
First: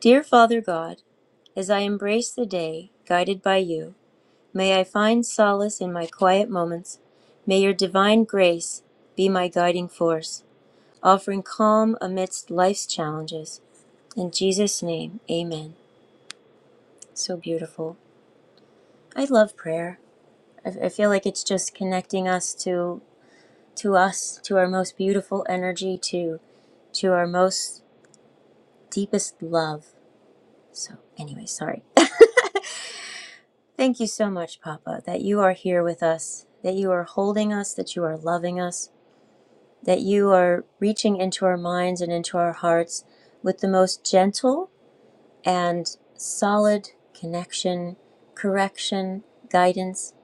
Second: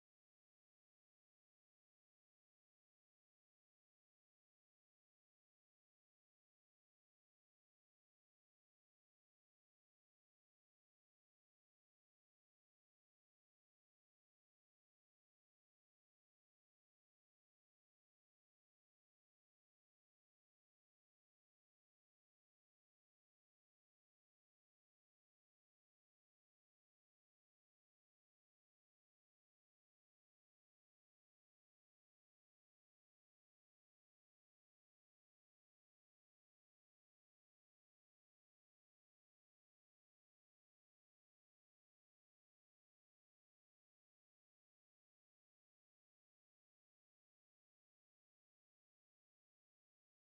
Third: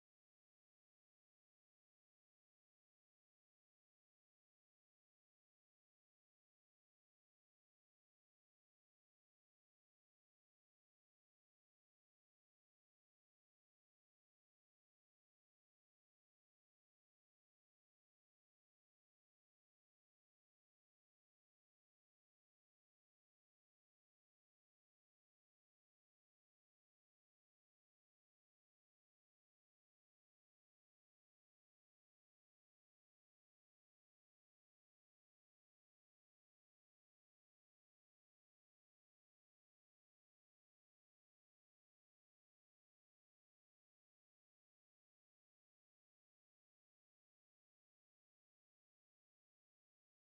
Dear Father God, as I embrace the day, guided by you, may I find solace in my quiet moments. May your divine grace be my guiding force, offering calm amidst life's challenges. In Jesus' name, amen. So beautiful. I love prayer. I, I feel like it's just connecting us to to us, to our most beautiful energy, to to our most deepest love. So, anyway, sorry. Thank you so much, Papa, that you are here with us, that you are holding us, that you are loving us, that you are reaching into our minds and into our hearts with the most gentle and solid connection, correction, guidance,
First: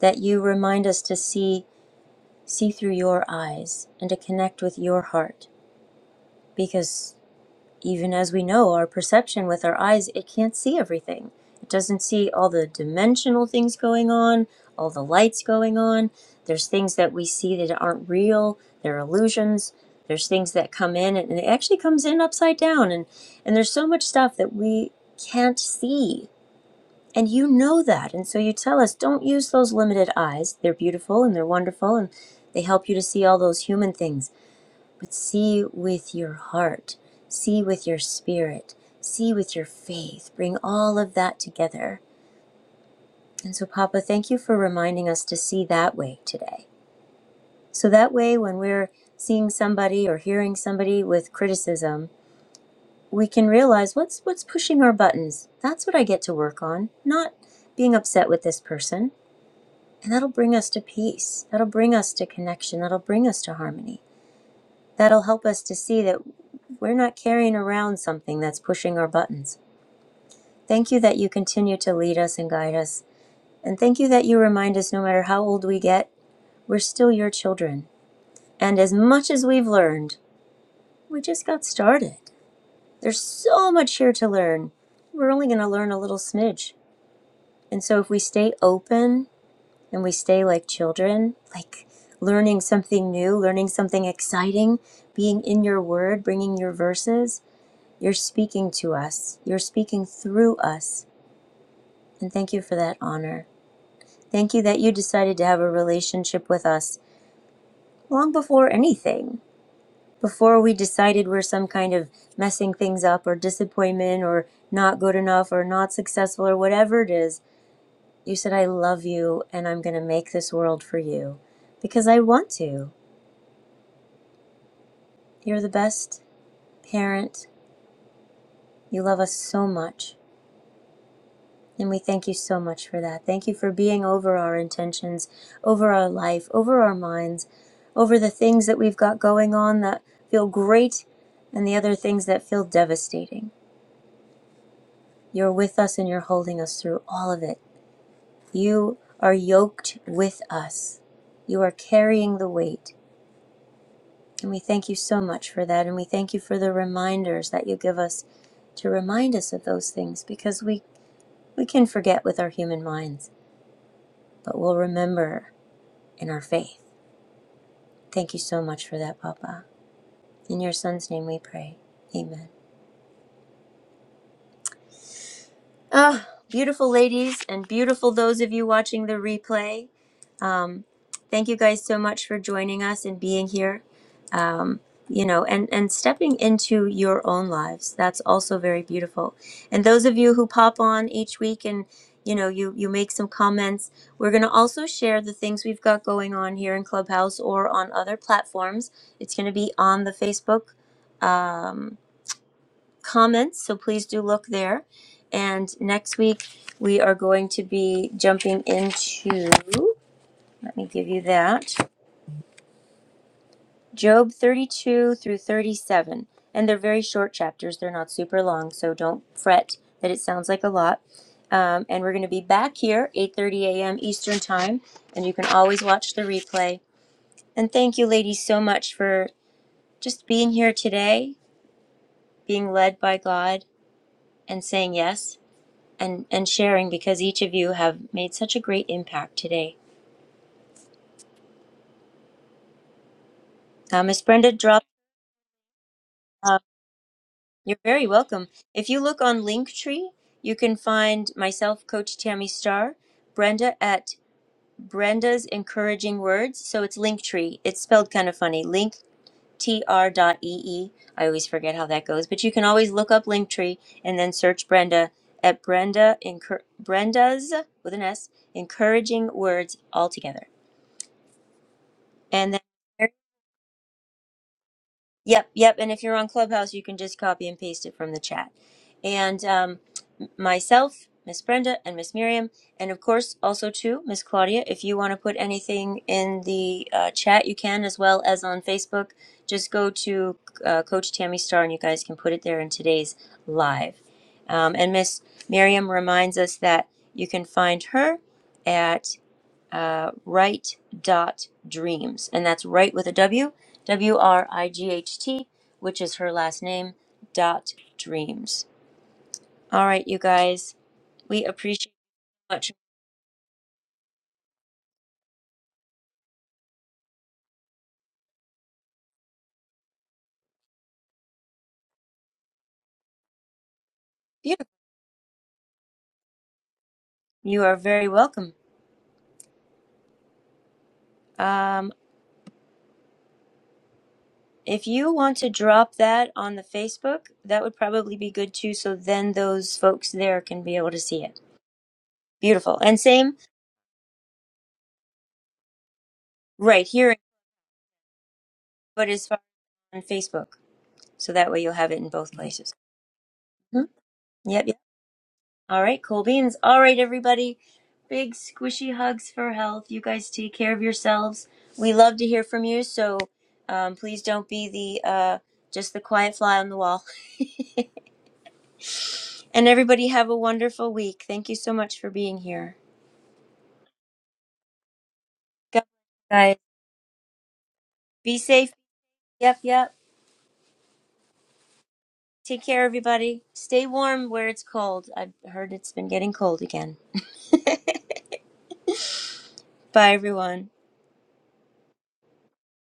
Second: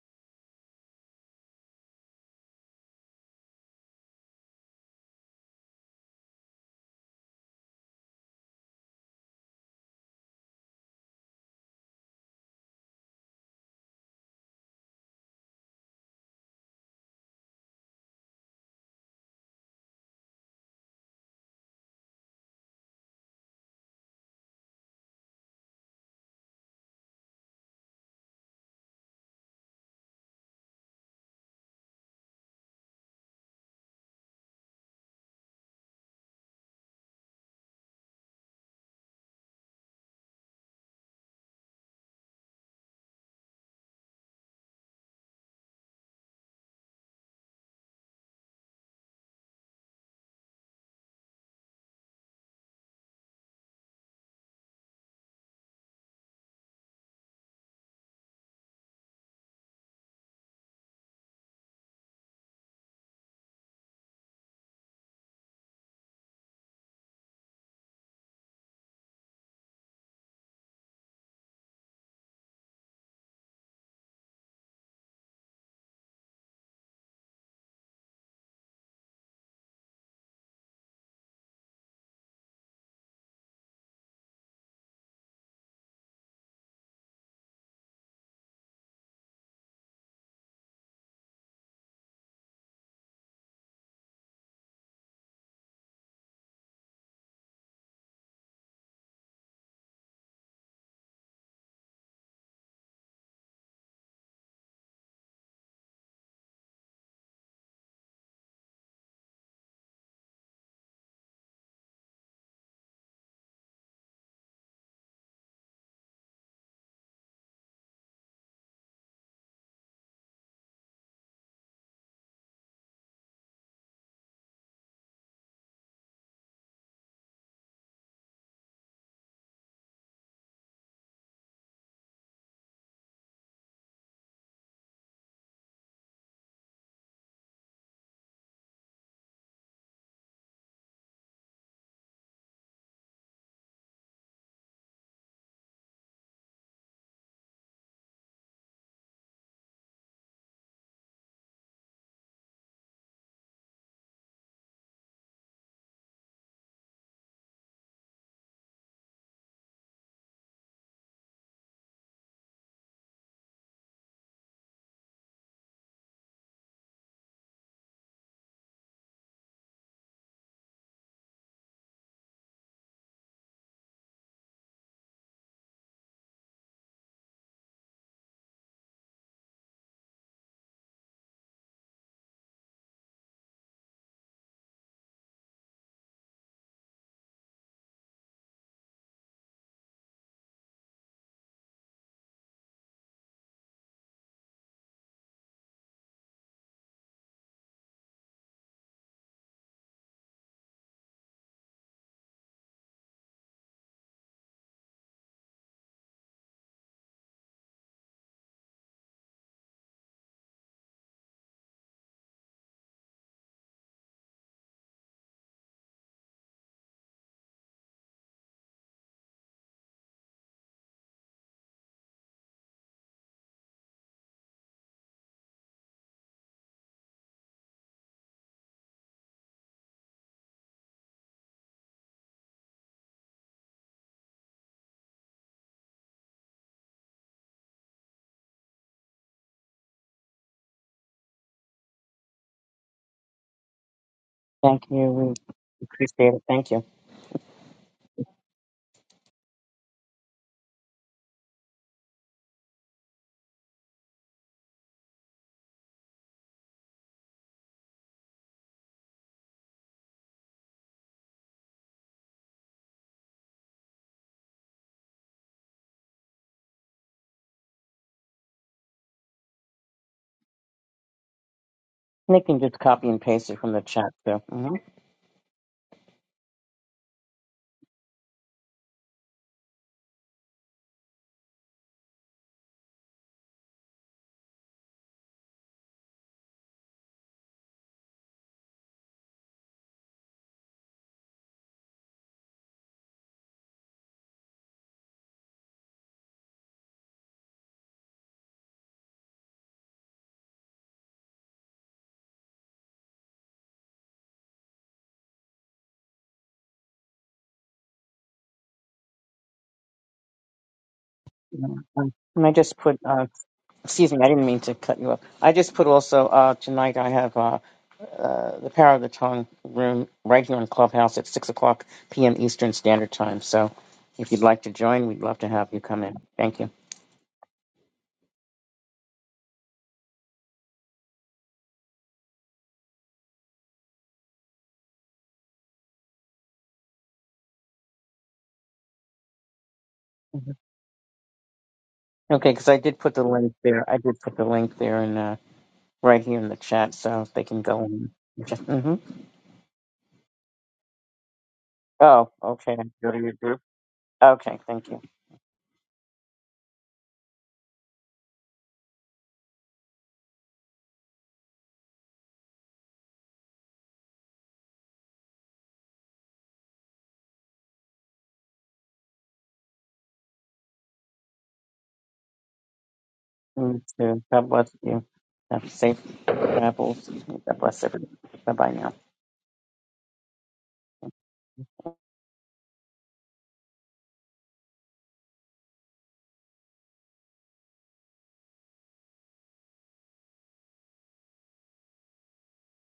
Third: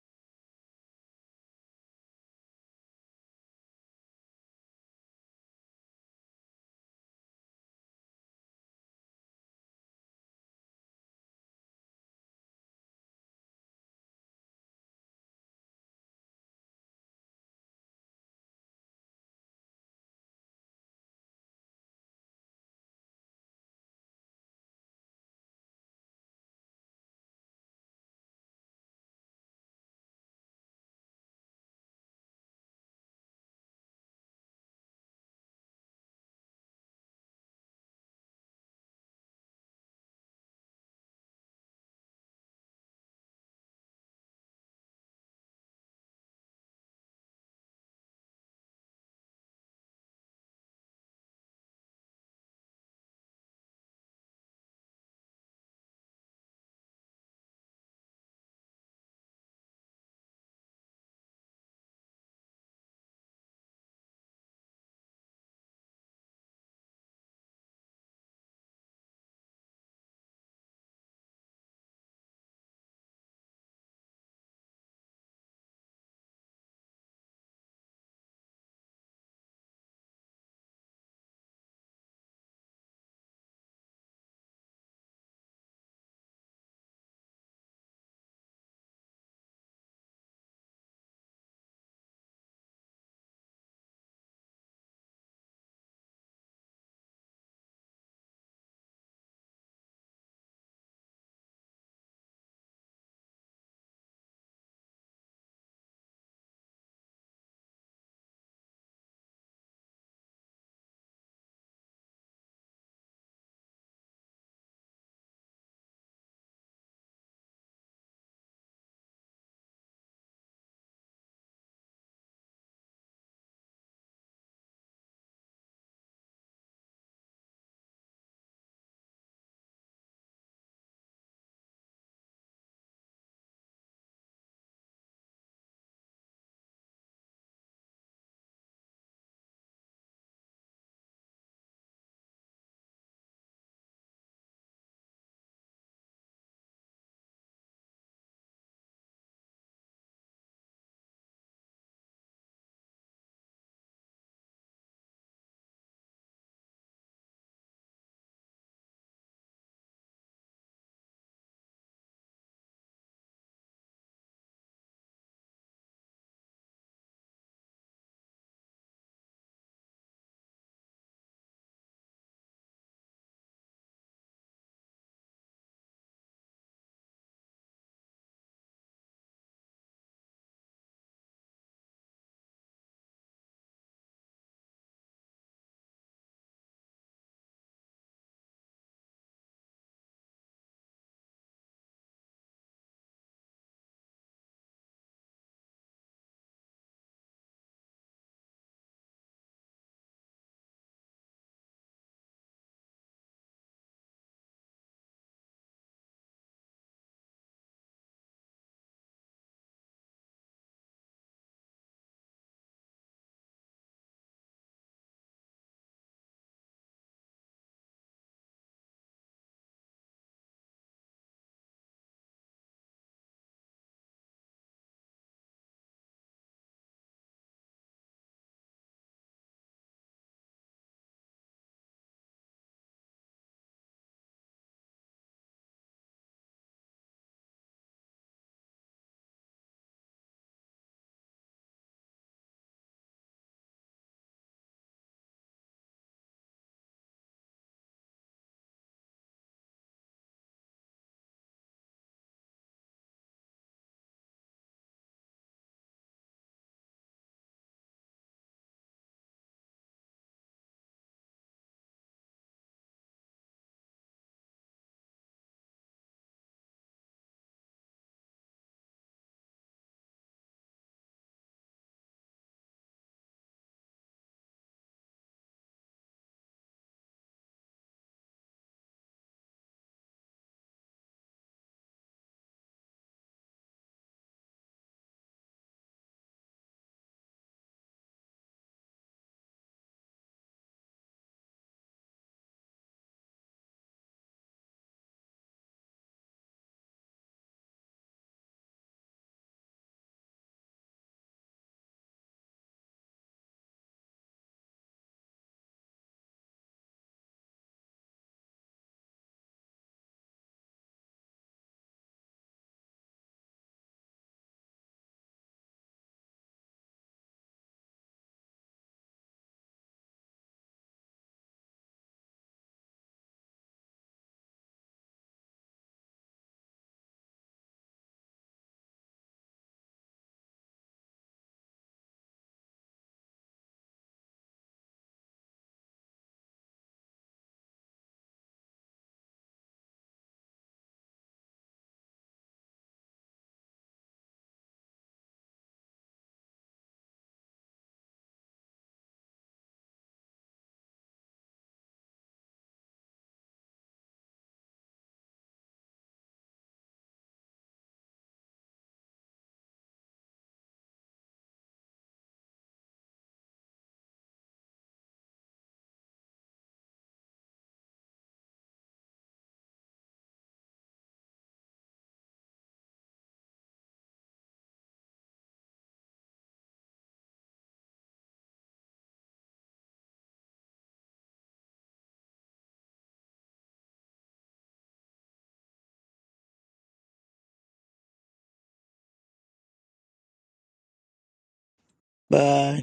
that you remind us to see see through your eyes and to connect with your heart because even as we know our perception with our eyes it can't see everything it doesn't see all the dimensional things going on all the lights going on there's things that we see that aren't real they're illusions there's things that come in and it actually comes in upside down and and there's so much stuff that we can't see and you know that and so you tell us don't use those limited eyes they're beautiful and they're wonderful and they help you to see all those human things but see with your heart, see with your spirit, see with your faith. Bring all of that together. And so, Papa, thank you for reminding us to see that way today. So that way, when we're seeing somebody or hearing somebody with criticism, we can realize what's what's pushing our buttons. That's what I get to work on, not being upset with this person. And that'll bring us to peace. That'll bring us to connection. That'll bring us to harmony. That'll help us to see that we're not carrying around something that's pushing our buttons. Thank you that you continue to lead us and guide us. And thank you that you remind us no matter how old we get, we're still your children. And as much as we've learned, we just got started. There's so much here to learn. We're only going to learn a little smidge. And so if we stay open and we stay like children, like learning something new, learning something exciting, being in your word, bringing your verses, You're speaking to us, you're speaking through us. And thank you for that honor. Thank you that you decided to have a relationship with us long before anything, before we decided we're some kind of messing things up or disappointment or not good enough or not successful or whatever it is. You said, I love you and I'm going to make this world for you because I want to. You're the best parent. You love us so much. And we thank you so much for that. Thank you for being over our intentions, over our life, over our minds, over the things that we've got going on that feel great and the other things that feel devastating. You're with us and you're holding us through all of it. You are yoked with us. You are carrying the weight. And we thank you so much for that. And we thank you for the reminders that you give us to remind us of those things because we, we can forget with our human minds, but we'll remember In our faith. Thank you so much for that, Papa. In your son's name we pray. Amen. Ah, beautiful ladies and beautiful those of you watching the replay. Um, thank you guys so much for joining us and being here. Um, you know, and and stepping into your own lives. That's also very beautiful. And those of you who pop on each week and you know, you you make some comments. We're going to also share the things we've got going on here in Clubhouse or on other platforms. It's going to be on the Facebook um, comments, so please do look there. And next week, we are going to be jumping into, let me give you that, Job 32 through 37. And they're very short chapters, they're not super long, so don't fret that it sounds like a lot. Um, and we're going to be back here 8.30 a.m eastern time and you can always watch the replay and thank you ladies so much for just being here today being led by god and saying yes and, and sharing because each of you have made such a great impact today. Uh, Miss Brenda
Thank
dropped,
you. We appreciate it.
uh,
Thank you.
you're very welcome. If you look on Linktree, you can find myself, Coach Tammy Starr, Brenda at Brenda's Encouraging Words. So it's Linktree. It's spelled kind of funny, linktr dot E E. I always forget how that goes, but you can always look up Linktree and then search Brenda at Brenda Encour- Brenda's with an S, Encouraging Words altogether.
They
And
can
then
just copy and paste it from the chat, too. hmm
Yep, yep. And if you're on Clubhouse, you can just copy and paste it from the chat. And um, m- myself, Miss Brenda, and Miss Miriam, and of course also too Miss Claudia. If you want to put anything in the uh, chat, you can, as well as on Facebook. Just go to uh, Coach Tammy Star, and you guys can put it there in today's live. Um, and Miss Miriam reminds us that you can find her at uh, right dot dreams and that's right with a w w r i g h t which is her last name dot dreams all right you guys we appreciate
And I
so much
just put, uh, excuse me, I didn't mean to cut you off. I just put also, uh, tonight I have uh, uh, the Power of the Tongue room right here in Clubhouse at 6 o'clock p.m. Eastern Standard Time. So if you'd
you
like to join, we'd love to have you come in. Thank you.
you are very welcome um if you want to drop that on the facebook that would probably be good too so then those folks there
Mhm.
can be able to see it
Okay, because I
beautiful
did
and
put the
same
link there. I did put the link there and uh, right here in the
right
chat
here
so they can go in. hmm
but as far on facebook so that way you'll have it in
Oh,
both places
okay. Go to your group.
Mhm.
Okay,
Yep,
thank you.
All right, cool beans. All right, everybody. Big squishy hugs for health. You guys take care of yourselves. We love to hear from you, so um, please don't be the uh, just the quiet fly on the wall. And everybody have a wonderful week. Thank you so much for being here.
Mm, too. God bless you. Have
God
safe
bless you guys,
travels. God bless everyone.
be
Bye bye
safe.
now.
Yep, yep. Take care, everybody. Stay warm where it's cold. I've heard it's been getting cold again. Bye, everyone.
Bye.